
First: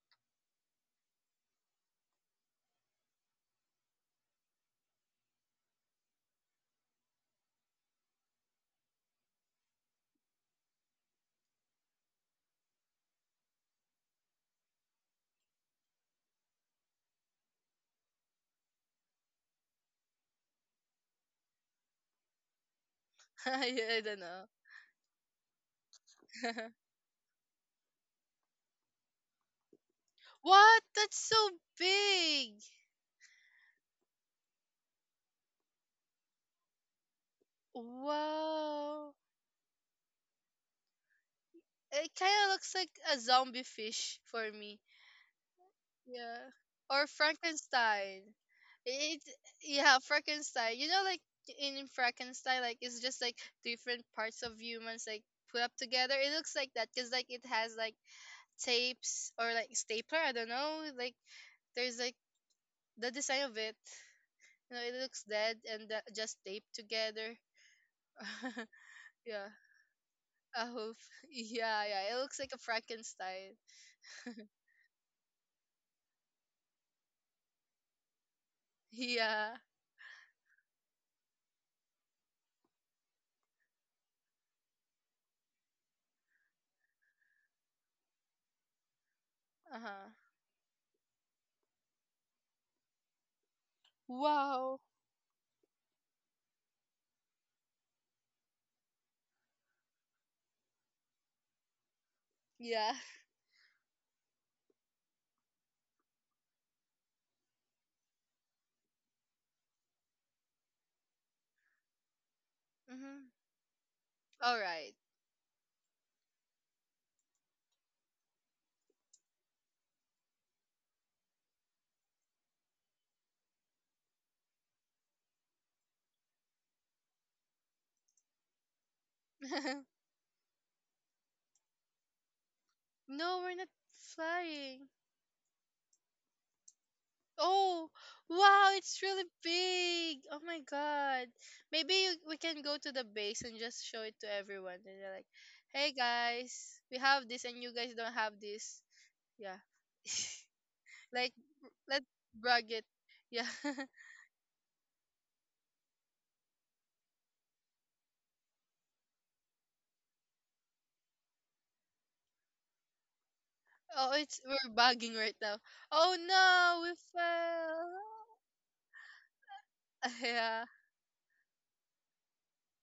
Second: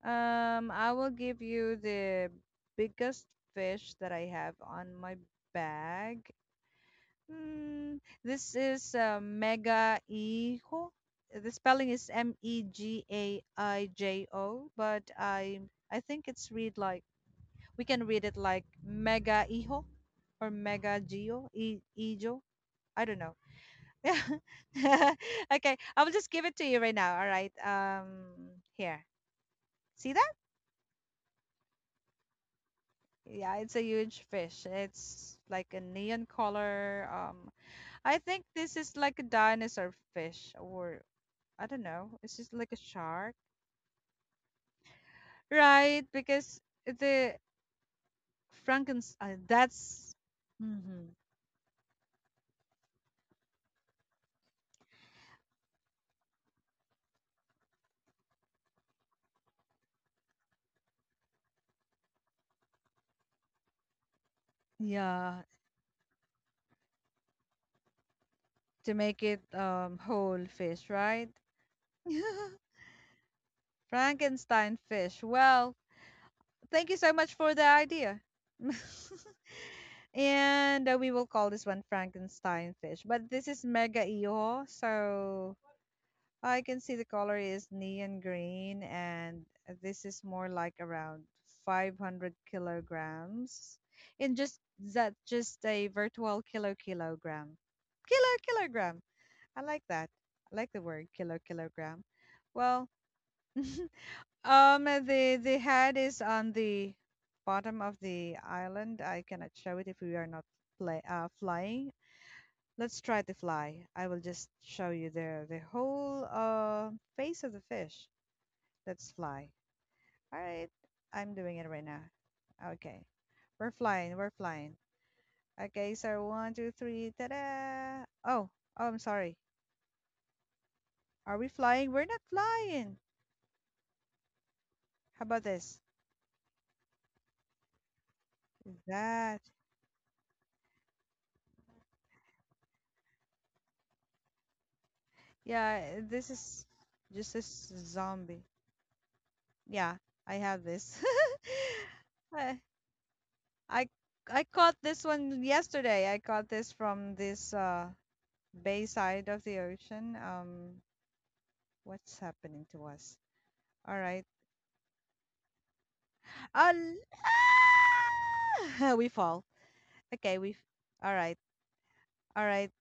Speaker 1: Um, I will give you the biggest fish that I have on my bag. Hmm. This is uh, mega hijo. The spelling is M E G A I J O, but I I think it's read like we can read it like Mega Hijo or Mega Gio, I- Ijo. I don't know.
Speaker 2: I don't
Speaker 1: Yeah.
Speaker 2: know.
Speaker 1: Okay, I will just give it to you right now. All right. Um, here. See that?
Speaker 2: What? That's so big.
Speaker 1: Yeah, it's a huge fish. It's like a neon color. Um, I think this is
Speaker 2: Wow.
Speaker 1: like a dinosaur fish, or I don't
Speaker 2: It
Speaker 1: know. It's
Speaker 2: kind of
Speaker 1: just like
Speaker 2: looks
Speaker 1: a
Speaker 2: like a
Speaker 1: shark,
Speaker 2: zombie fish for me.
Speaker 1: right?
Speaker 2: Yeah.
Speaker 1: Because
Speaker 2: Or
Speaker 1: the
Speaker 2: Frankenstein. It
Speaker 1: Frankenstein. uh,
Speaker 2: Yeah,
Speaker 1: That's.
Speaker 2: Frankenstein. You know,
Speaker 1: Hmm.
Speaker 2: like in Frankenstein, like it's just like different parts of humans like put up together. It looks like that, cuz like it has like tapes or like stapler, I don't know. Like there's like the design of it, you know, it looks
Speaker 1: Yeah,
Speaker 2: dead and uh, just taped together.
Speaker 1: to make it
Speaker 2: Yeah,
Speaker 1: um, whole
Speaker 2: I
Speaker 1: fish,
Speaker 2: hope.
Speaker 1: right?
Speaker 2: Yeah, yeah, it looks like a Frankenstein.
Speaker 1: Frankenstein fish. Well, thank you so much for the idea.
Speaker 2: Yeah.
Speaker 1: And uh, we will call this one Frankenstein fish. But this is mega iho, so I can see the color is neon green, and
Speaker 2: Uh
Speaker 1: this
Speaker 2: huh.
Speaker 1: is more like around five hundred kilograms. In just
Speaker 2: Wow.
Speaker 1: that just a virtual kilo kilogram, kilo kilogram. I like that. I like the word kilo kilogram. Well,
Speaker 2: Yeah.
Speaker 1: um, the the head is on the bottom of the island. I cannot show it if we are not fly, uh, flying. Let's try to
Speaker 2: Mm-hmm.
Speaker 1: fly. I will just
Speaker 2: All right.
Speaker 1: show you the the whole uh, face of the fish. Let's fly. All right, I'm doing it right now. Okay, we're flying. We're flying. Okay, so one, two, three. Ta-da! Oh, oh, I'm sorry. Are we flying? We're not flying.
Speaker 2: No, we're not flying.
Speaker 1: How about this?
Speaker 2: Oh, wow, it's really
Speaker 1: That,
Speaker 2: big. Oh my god. Maybe you, we can go to the base and just show it to everyone. And they're like, hey
Speaker 1: yeah, this is
Speaker 2: guys, we have
Speaker 1: just a
Speaker 2: this and you
Speaker 1: s-
Speaker 2: guys don't have
Speaker 1: zombie.
Speaker 2: this. Yeah.
Speaker 1: Yeah, I have this.
Speaker 2: Like let's
Speaker 1: I,
Speaker 2: brag it. Yeah.
Speaker 1: I I caught this one yesterday. I caught this from this uh bay side of the ocean. Um, what's happening to us? All
Speaker 2: Oh,
Speaker 1: right.
Speaker 2: it's we're bugging right now. Oh
Speaker 1: Uh,
Speaker 2: no, we fell.
Speaker 1: we fall. Okay, we.
Speaker 2: Yeah.
Speaker 1: All right, all right.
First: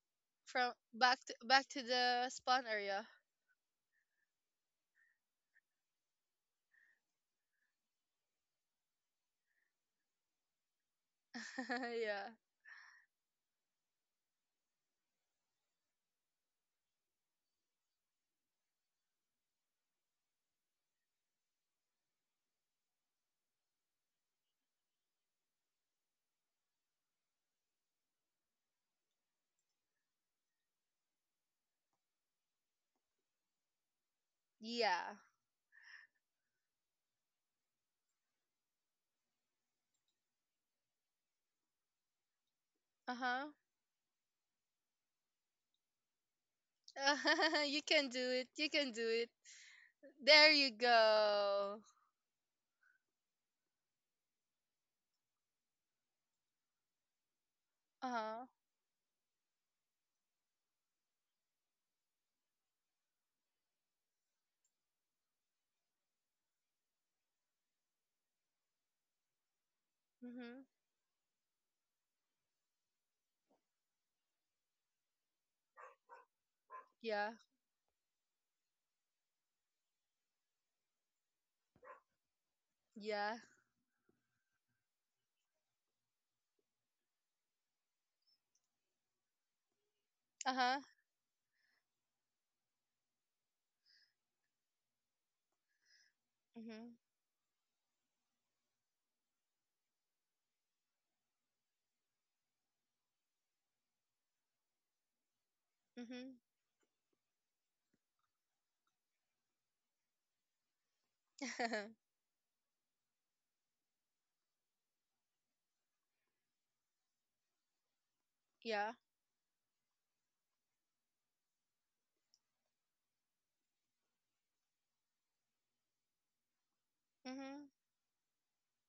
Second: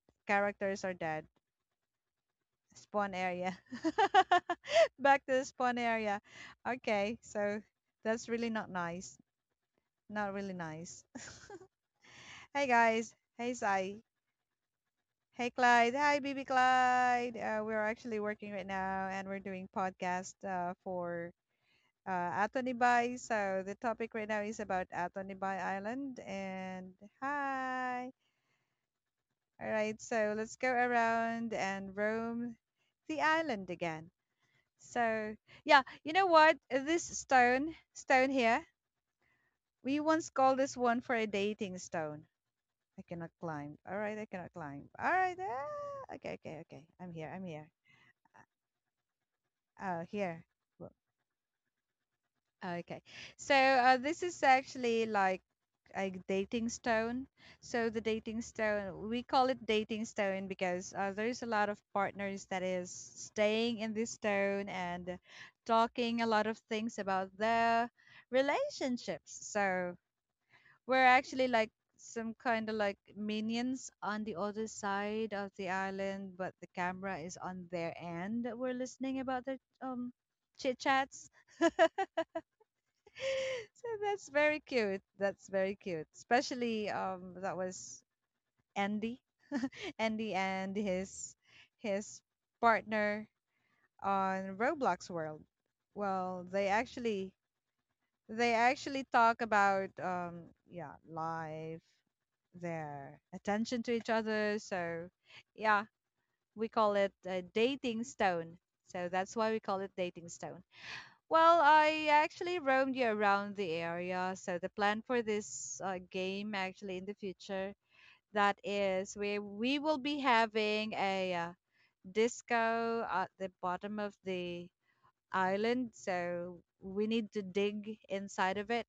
Speaker 2: From
Speaker 1: Characters are
Speaker 2: back
Speaker 1: dead.
Speaker 2: to back to the spawn area.
Speaker 1: Spawn area. Back to the spawn area. Okay, so that's really not nice. Not really nice.
Speaker 2: Yeah.
Speaker 1: Hey guys. Hey Sai. Hey Clyde. Hi B B Clyde. Uh, we're actually working right now and we're doing podcast uh, for uh, Atonibai. So the topic right now is about Atonibai Island. And hi. All right. So let's go around and roam the island again.
Speaker 2: Yeah.
Speaker 1: So, yeah, you know what? Uh, This stone, stone here, we once called this one for a dating stone. I
Speaker 2: Uh
Speaker 1: cannot
Speaker 2: huh.
Speaker 1: climb. All right, I cannot climb. All right. Ah, okay, okay, okay. I'm here. I'm here.
Speaker 2: You can do it. You can do it.
Speaker 1: Oh, here.
Speaker 2: There you go.
Speaker 1: Okay. So uh, this is actually like a dating stone. So the
Speaker 2: Uh
Speaker 1: dating
Speaker 2: huh.
Speaker 1: stone, we call it dating stone because uh, there's a lot of partners that is staying in this stone and talking a lot of things about their relationships. So
Speaker 2: Mhm.
Speaker 1: we're actually like some kind of like minions on the other side of the island, but the camera
Speaker 2: Yeah.
Speaker 1: is on their end. We're listening about their um chit chats.
Speaker 2: Yeah.
Speaker 1: So that's very cute. That's very cute. Especially um that was Andy. Andy
Speaker 2: Uh
Speaker 1: and
Speaker 2: huh.
Speaker 1: his his partner on Roblox World. Well, they
Speaker 2: Mhm.
Speaker 1: actually they actually talk about um yeah, life, their attention to each other. So yeah,
Speaker 2: Mhm.
Speaker 1: we call it a dating stone. So that's why we call it dating stone. Well, I actually roamed you around the area. So the plan for this uh, game, actually, in the future, that
Speaker 2: Yeah.
Speaker 1: is we we will be having a uh, disco at the bottom of the island. So we need to
Speaker 2: Mhm.
Speaker 1: dig inside of it,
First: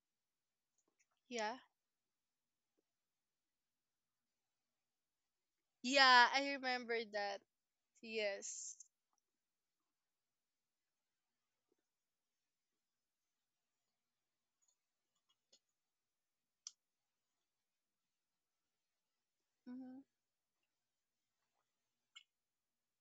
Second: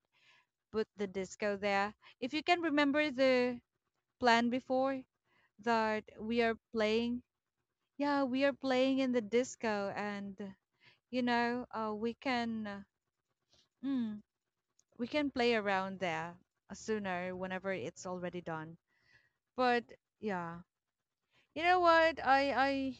Speaker 1: put the
Speaker 2: Yeah.
Speaker 1: disco there. If you can remember the plan before that
Speaker 2: Yeah.
Speaker 1: we
Speaker 2: I
Speaker 1: are
Speaker 2: remember
Speaker 1: playing,
Speaker 2: that.
Speaker 1: yeah, we are
Speaker 2: Yes.
Speaker 1: playing in the disco, and you know, uh, we can. Uh, hmm, we can play around there sooner whenever it's already done. But
Speaker 2: Mhm.
Speaker 1: yeah, you know what? I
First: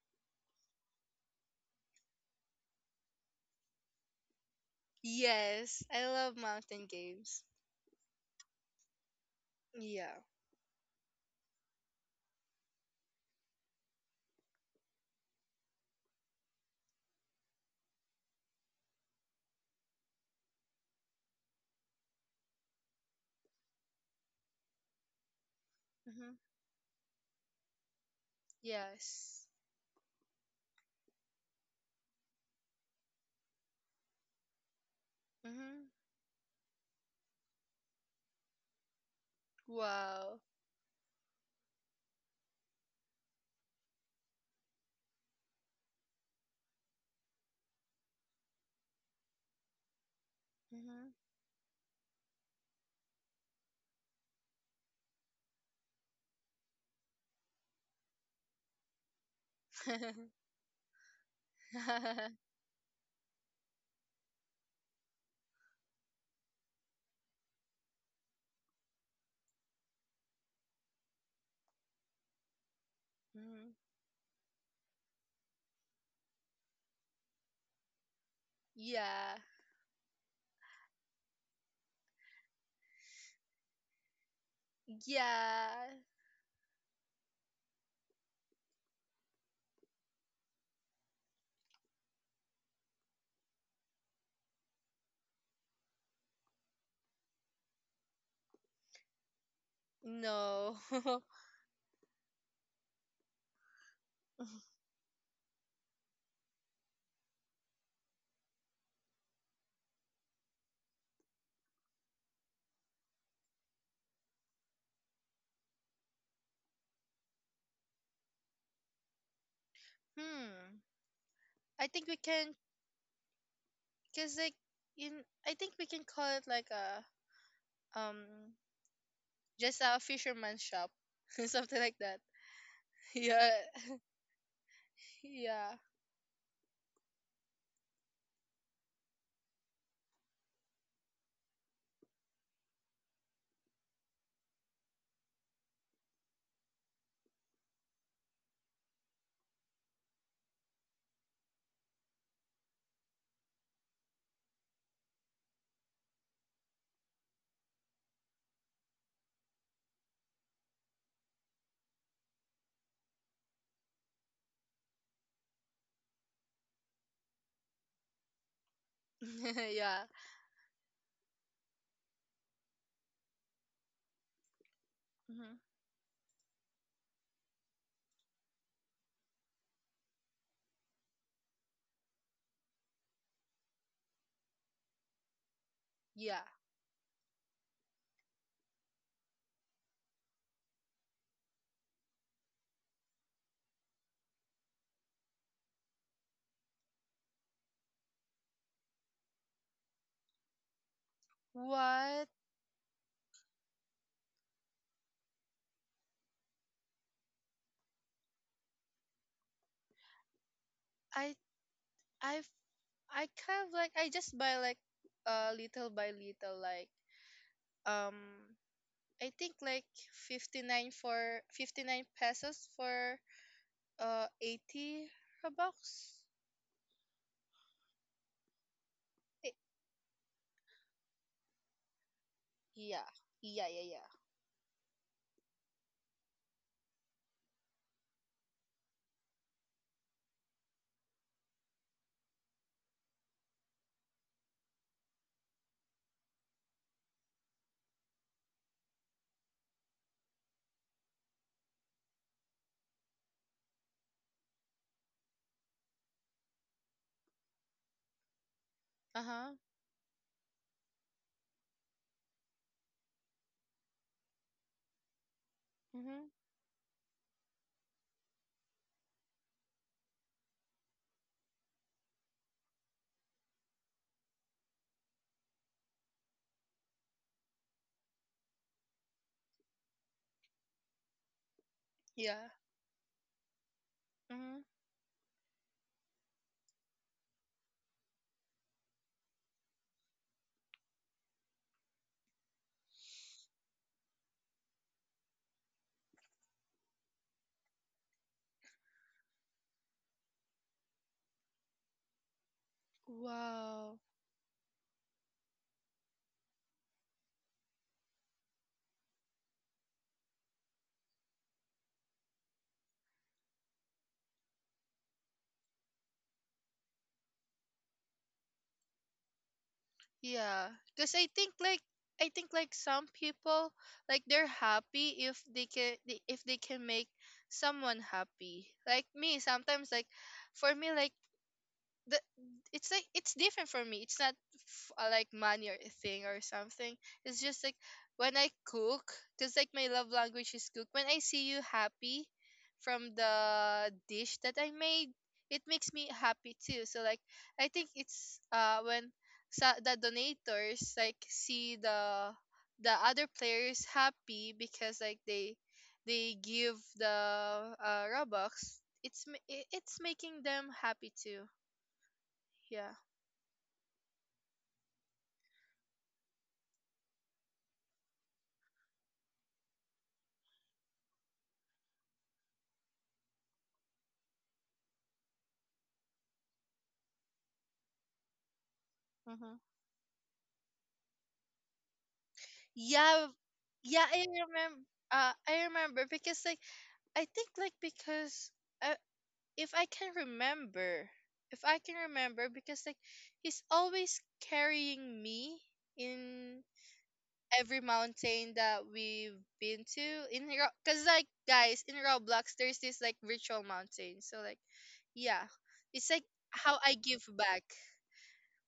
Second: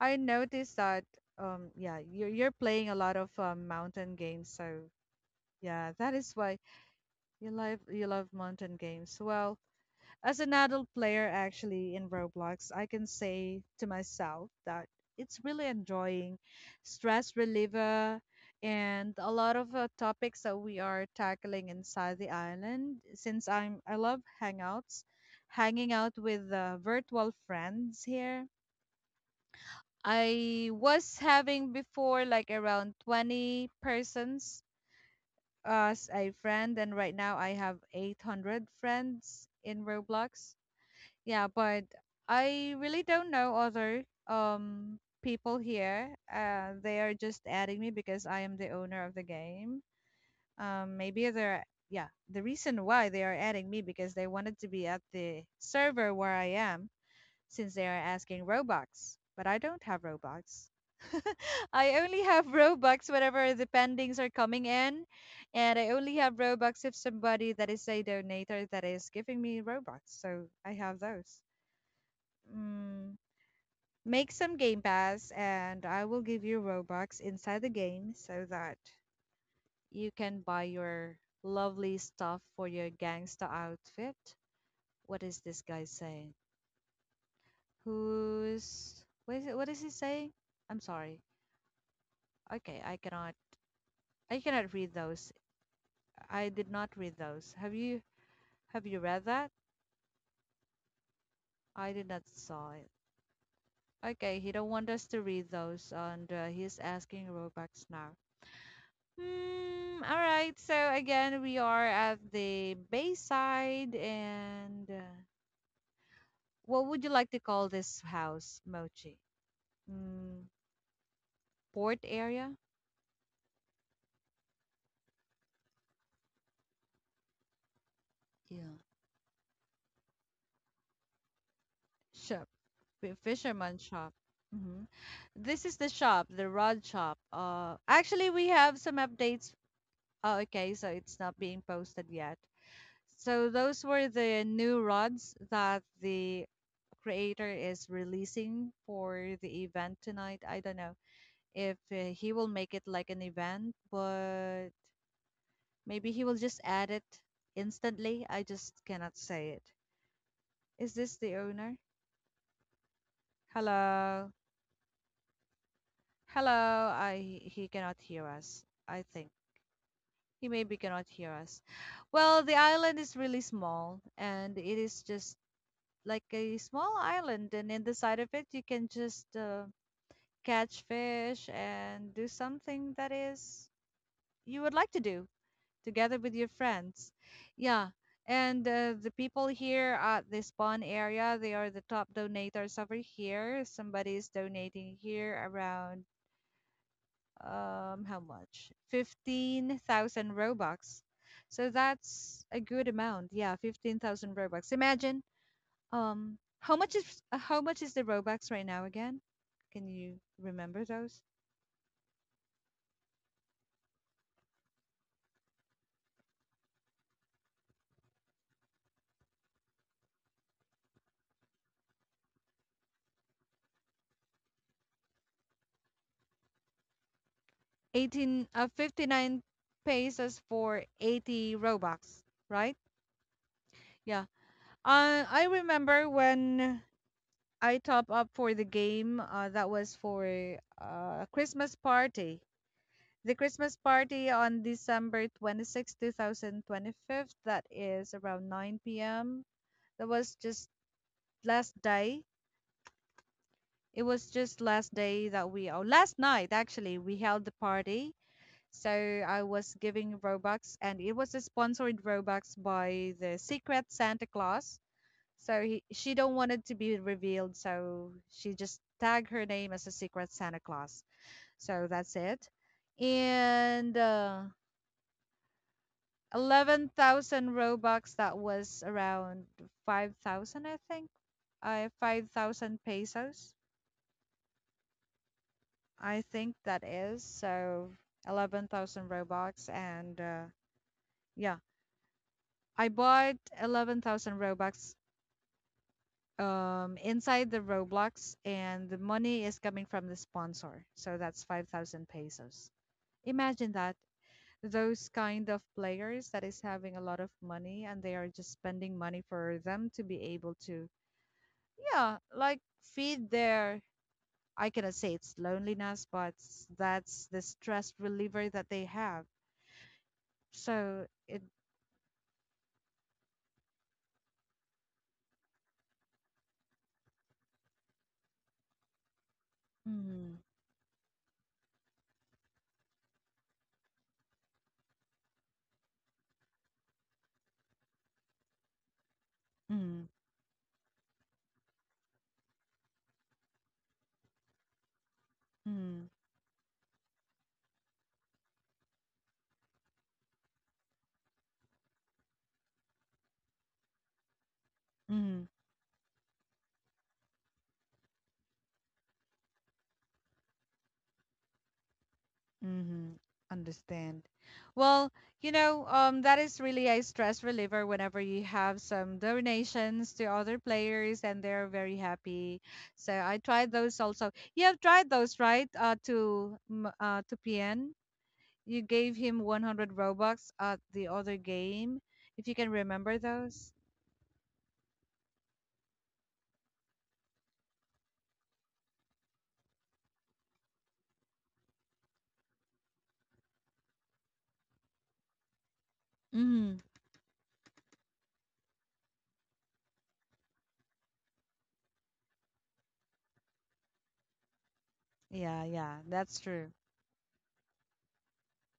Speaker 1: I I noticed that um yeah, you're you're playing a lot of um, mountain games, so
Speaker 2: Yes,
Speaker 1: yeah,
Speaker 2: I
Speaker 1: that is
Speaker 2: love
Speaker 1: why
Speaker 2: mountain games.
Speaker 1: you love you love mountain games. Well,
Speaker 2: Yeah.
Speaker 1: as an adult player, actually, in Roblox, I can say to myself that it's really enjoying stress reliever and a lot of uh, topics that we are tackling inside the island. Since I'm, I love hangouts, hanging out
Speaker 2: Hmm.
Speaker 1: with uh, virtual friends here.
Speaker 2: Yes.
Speaker 1: I was having before like around twenty persons
Speaker 2: Hmm.
Speaker 1: uh, as a friend, and right now I have eight hundred friends in
Speaker 2: Wow.
Speaker 1: Roblox, yeah, but I really don't know other um people here. Uh, they are just adding me because I am the owner of the game. Um,
Speaker 2: Hmm.
Speaker 1: maybe they're, yeah. The reason why they are adding me because they wanted to be at the server where I am since they are asking Robux, but I don't have Robux. I only have Robux whenever the pendings are coming in, and I only have Robux if somebody that is a donator that is giving me Robux. So I have those. Mm,
Speaker 2: Hmm.
Speaker 1: Make some Game Pass, and I will give you Robux inside the game so that
Speaker 2: Yeah.
Speaker 1: you can buy your lovely stuff for your gangsta outfit. What is this guy
Speaker 2: Yeah.
Speaker 1: saying? Who's what is, it, what is he saying? I'm sorry. Okay, I cannot I cannot read those. I did not read those. Have you have you read that?
Speaker 2: No.
Speaker 1: I did not saw it. Okay, he don't want us to read those, and uh, he's asking Robux now. Hmm. All right. So again, we are at the Bayside, and uh, what would you like to call this house, Mochi? Mm,
Speaker 2: Hmm. I
Speaker 1: Port
Speaker 2: think we
Speaker 1: area.
Speaker 2: can, cause like in, I think we can call it like a um,
Speaker 1: Yeah,
Speaker 2: just a fisherman's shop, something like that.
Speaker 1: shop, fi-
Speaker 2: Yeah.
Speaker 1: fisherman shop. Hmm This is
Speaker 2: Yeah.
Speaker 1: the shop, the rod shop. Uh, actually, we have some updates. Oh, okay, so it's not being posted yet. So those were the new rods that the creator is releasing for the event tonight. I don't know if uh, he will make it like an event, but maybe he will just add it instantly. I just cannot say it. Is this the owner? Hello, hello. I he cannot hear us. I think
Speaker 2: Yeah.
Speaker 1: he maybe cannot hear us. Well, the island is really small, and it is just
Speaker 2: Hmm.
Speaker 1: like a small island, and in the side of it, you can just uh, catch fish and do something that is you would like to do together with
Speaker 2: Yeah.
Speaker 1: your friends. Yeah. And uh, the people here at the spawn area, they are the top donators over here. Somebody is donating here around um how much? fifteen thousand Robux. So
Speaker 2: What?
Speaker 1: that's a good amount. Yeah, fifteen thousand Robux. Imagine um how much is uh, how much is the Robux right now again? Can you remember those?
Speaker 2: I I've, I kind of like I just buy like uh little by little, like um I think like fifty-nine for fifty-nine pesos for uh eighty robux.
Speaker 1: eighteen, uh, fifty-nine
Speaker 2: Eh,
Speaker 1: pesos for eighty Robux, right?
Speaker 2: yeah. Yeah, yeah, yeah.
Speaker 1: Yeah. Uh, I remember when I top up for the game. Uh, that was for uh Christmas party. The Christmas party on December twenty sixth, two thousand twenty-five. That is around nine p m. That was just last day. It was just last day that we, oh, last night actually, we held the party. So I
Speaker 2: Uh-huh.
Speaker 1: was giving Robux, and it was sponsored Robux by the Secret Santa Claus. So he, she
Speaker 2: Mhm.
Speaker 1: don't want it to be revealed, so she just tagged her name as a secret Santa Claus. So that's it. And uh, eleven thousand Robux, that was around five thousand, I think. Uh,
Speaker 2: Yeah.
Speaker 1: five thousand pesos,
Speaker 2: Mhm.
Speaker 1: I think that is. So eleven thousand Robux. And uh, yeah, I bought eleven thousand Robux um, inside the Roblox, and the money is coming from the sponsor. So that's five thousand pesos. Imagine that.
Speaker 2: Wow.
Speaker 1: Those kind of players that is having a lot of money and they are just spending money for them to be able to, yeah, like feed their, I cannot say it's loneliness, but s- that's the stress reliever that they have.
Speaker 2: Yeah.
Speaker 1: So
Speaker 2: Cuz I
Speaker 1: it,
Speaker 2: think like I think like some people, like they're happy if they can they- if they can make someone happy. Like me sometimes, like
Speaker 1: mm,
Speaker 2: for me like the it's like it's different for me. It's not f- uh, like money or a thing or something. It's just like when I cook, cause like my
Speaker 1: mm,
Speaker 2: love language is cook. When I see you happy from the dish that I made, it makes
Speaker 1: mm,
Speaker 2: me happy too. So like I think it's uh when sa- the donators like see the the other players happy because like
Speaker 1: mm.
Speaker 2: they they give the uh, Robux. It's ma- it- it's making them happy too. Yeah.
Speaker 1: Mm-hmm. Understand. Well, you know, um, that is really a stress reliever whenever you have some donations to other players and they're very happy. So I tried those also. You have tried those, right? Uh, to M- uh, to P N, you gave him
Speaker 2: Hmm.
Speaker 1: one hundred Robux at the other game. If you can remember
Speaker 2: Yeah.
Speaker 1: those.
Speaker 2: Yeah, I remember. Uh, I remember because like I think like because uh, if I can remember, if I can remember because like he's always carrying me in
Speaker 1: Mm-hmm.
Speaker 2: every mountain that we've been to in because like guys in Roblox there's this like virtual mountain. So like yeah,
Speaker 1: Yeah, yeah,
Speaker 2: it's like
Speaker 1: that's true.
Speaker 2: how I give back.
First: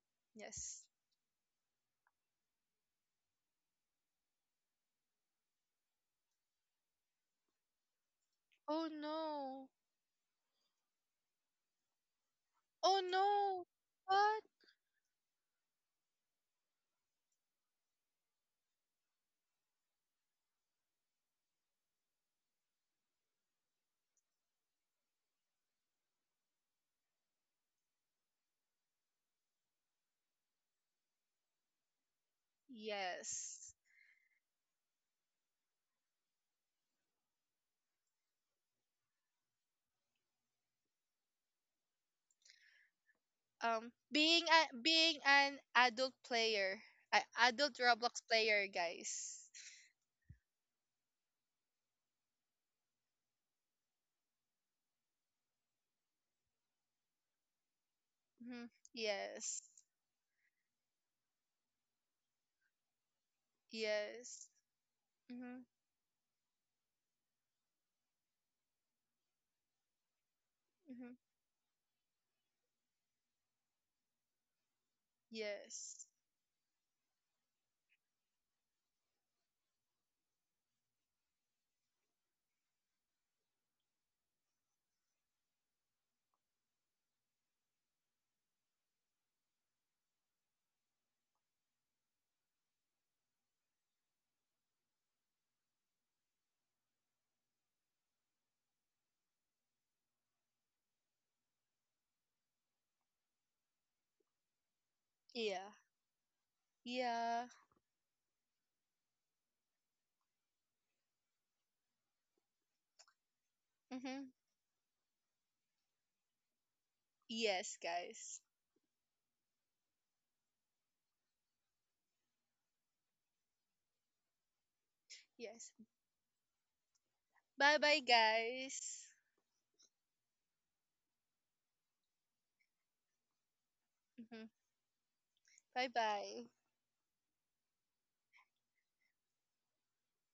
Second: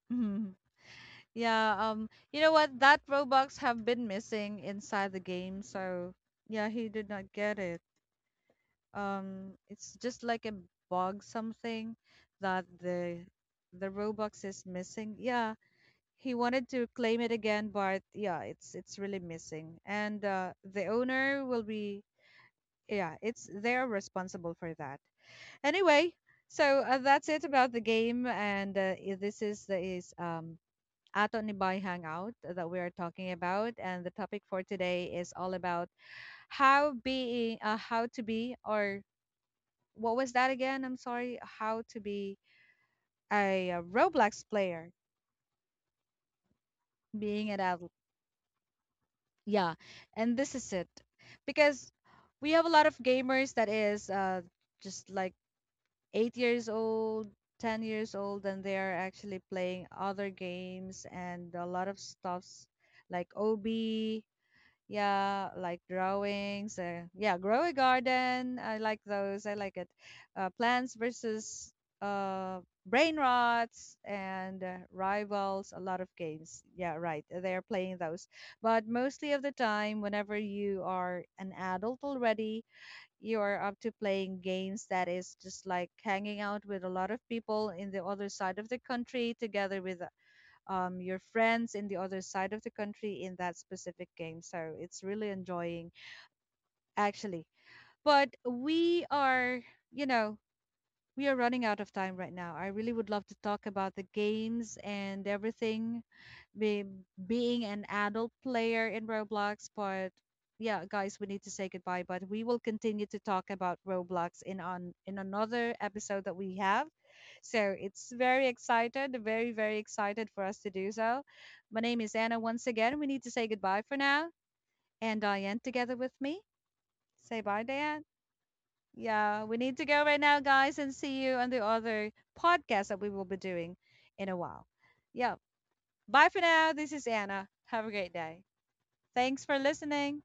Speaker 2: Yes.
Speaker 1: Yeah, um, you know what? That Robux have been missing inside the game, so yeah, he did not get it.
Speaker 2: Oh
Speaker 1: Um,
Speaker 2: no.
Speaker 1: it's just like a bug something that
Speaker 2: Oh
Speaker 1: the
Speaker 2: no.
Speaker 1: the
Speaker 2: What?
Speaker 1: Robux is missing. Yeah, he wanted to claim it again, but yeah, it's it's really missing. And uh, the owner will be, yeah, it's they're responsible for that. Anyway, so uh, that's it about the game, and uh, i- this is the is um at Onibay Hangout that we are talking
Speaker 2: Yes.
Speaker 1: about. And the topic for today is all about how being, uh, how to be, or what was that again? I'm sorry, how to be a,
Speaker 2: Um,
Speaker 1: uh
Speaker 2: being
Speaker 1: Roblox
Speaker 2: a
Speaker 1: player,
Speaker 2: being an adult player, a
Speaker 1: being an
Speaker 2: adult
Speaker 1: adult.
Speaker 2: Roblox player, guys.
Speaker 1: Yeah, and this is it because we have a lot of gamers that is uh, just like eight years old, ten years old,
Speaker 2: Hmm.
Speaker 1: and they are actually
Speaker 2: Yes.
Speaker 1: playing other games and a lot of stuffs like ob,
Speaker 2: Yes.
Speaker 1: yeah,
Speaker 2: Hmm.
Speaker 1: like drawings. Uh, yeah, grow a garden. I like those. I like it. Uh, plants
Speaker 2: Hmm.
Speaker 1: versus uh, brain rots and uh, rivals. A
Speaker 2: Yes.
Speaker 1: lot of games. Yeah, right. uh, They are playing those. But mostly of the time, whenever you are an adult already, you are up to playing games that is just like hanging out with a lot of people in the other side of the country together with um, your friends in the other side of the country in that specific game. So it's really enjoying, actually. But we are, you know, we are running out of time right now. I really would love to talk about the games and
Speaker 2: Yeah.
Speaker 1: everything be,
Speaker 2: Yeah.
Speaker 1: being an adult player in Roblox. But yeah, guys, we need to say goodbye. But we will continue to talk about
Speaker 2: Hmm.
Speaker 1: Roblox in on in another episode that we have.
Speaker 2: Yes,
Speaker 1: So it's
Speaker 2: guys.
Speaker 1: very excited, very very excited for us to do so. My name is Anna. Once again, we need to say goodbye for now. And Diane,
Speaker 2: Yes.
Speaker 1: together with me, say bye,
Speaker 2: Bye, bye,
Speaker 1: Diane.
Speaker 2: guys.
Speaker 1: Yeah, we need to go right now, guys, and see you on the other podcast that we will be doing in
Speaker 2: Hmm.
Speaker 1: a while. Yeah.
Speaker 2: Bye,
Speaker 1: Bye
Speaker 2: bye.
Speaker 1: for now. This is Anna. Have a great day. Thanks for listening.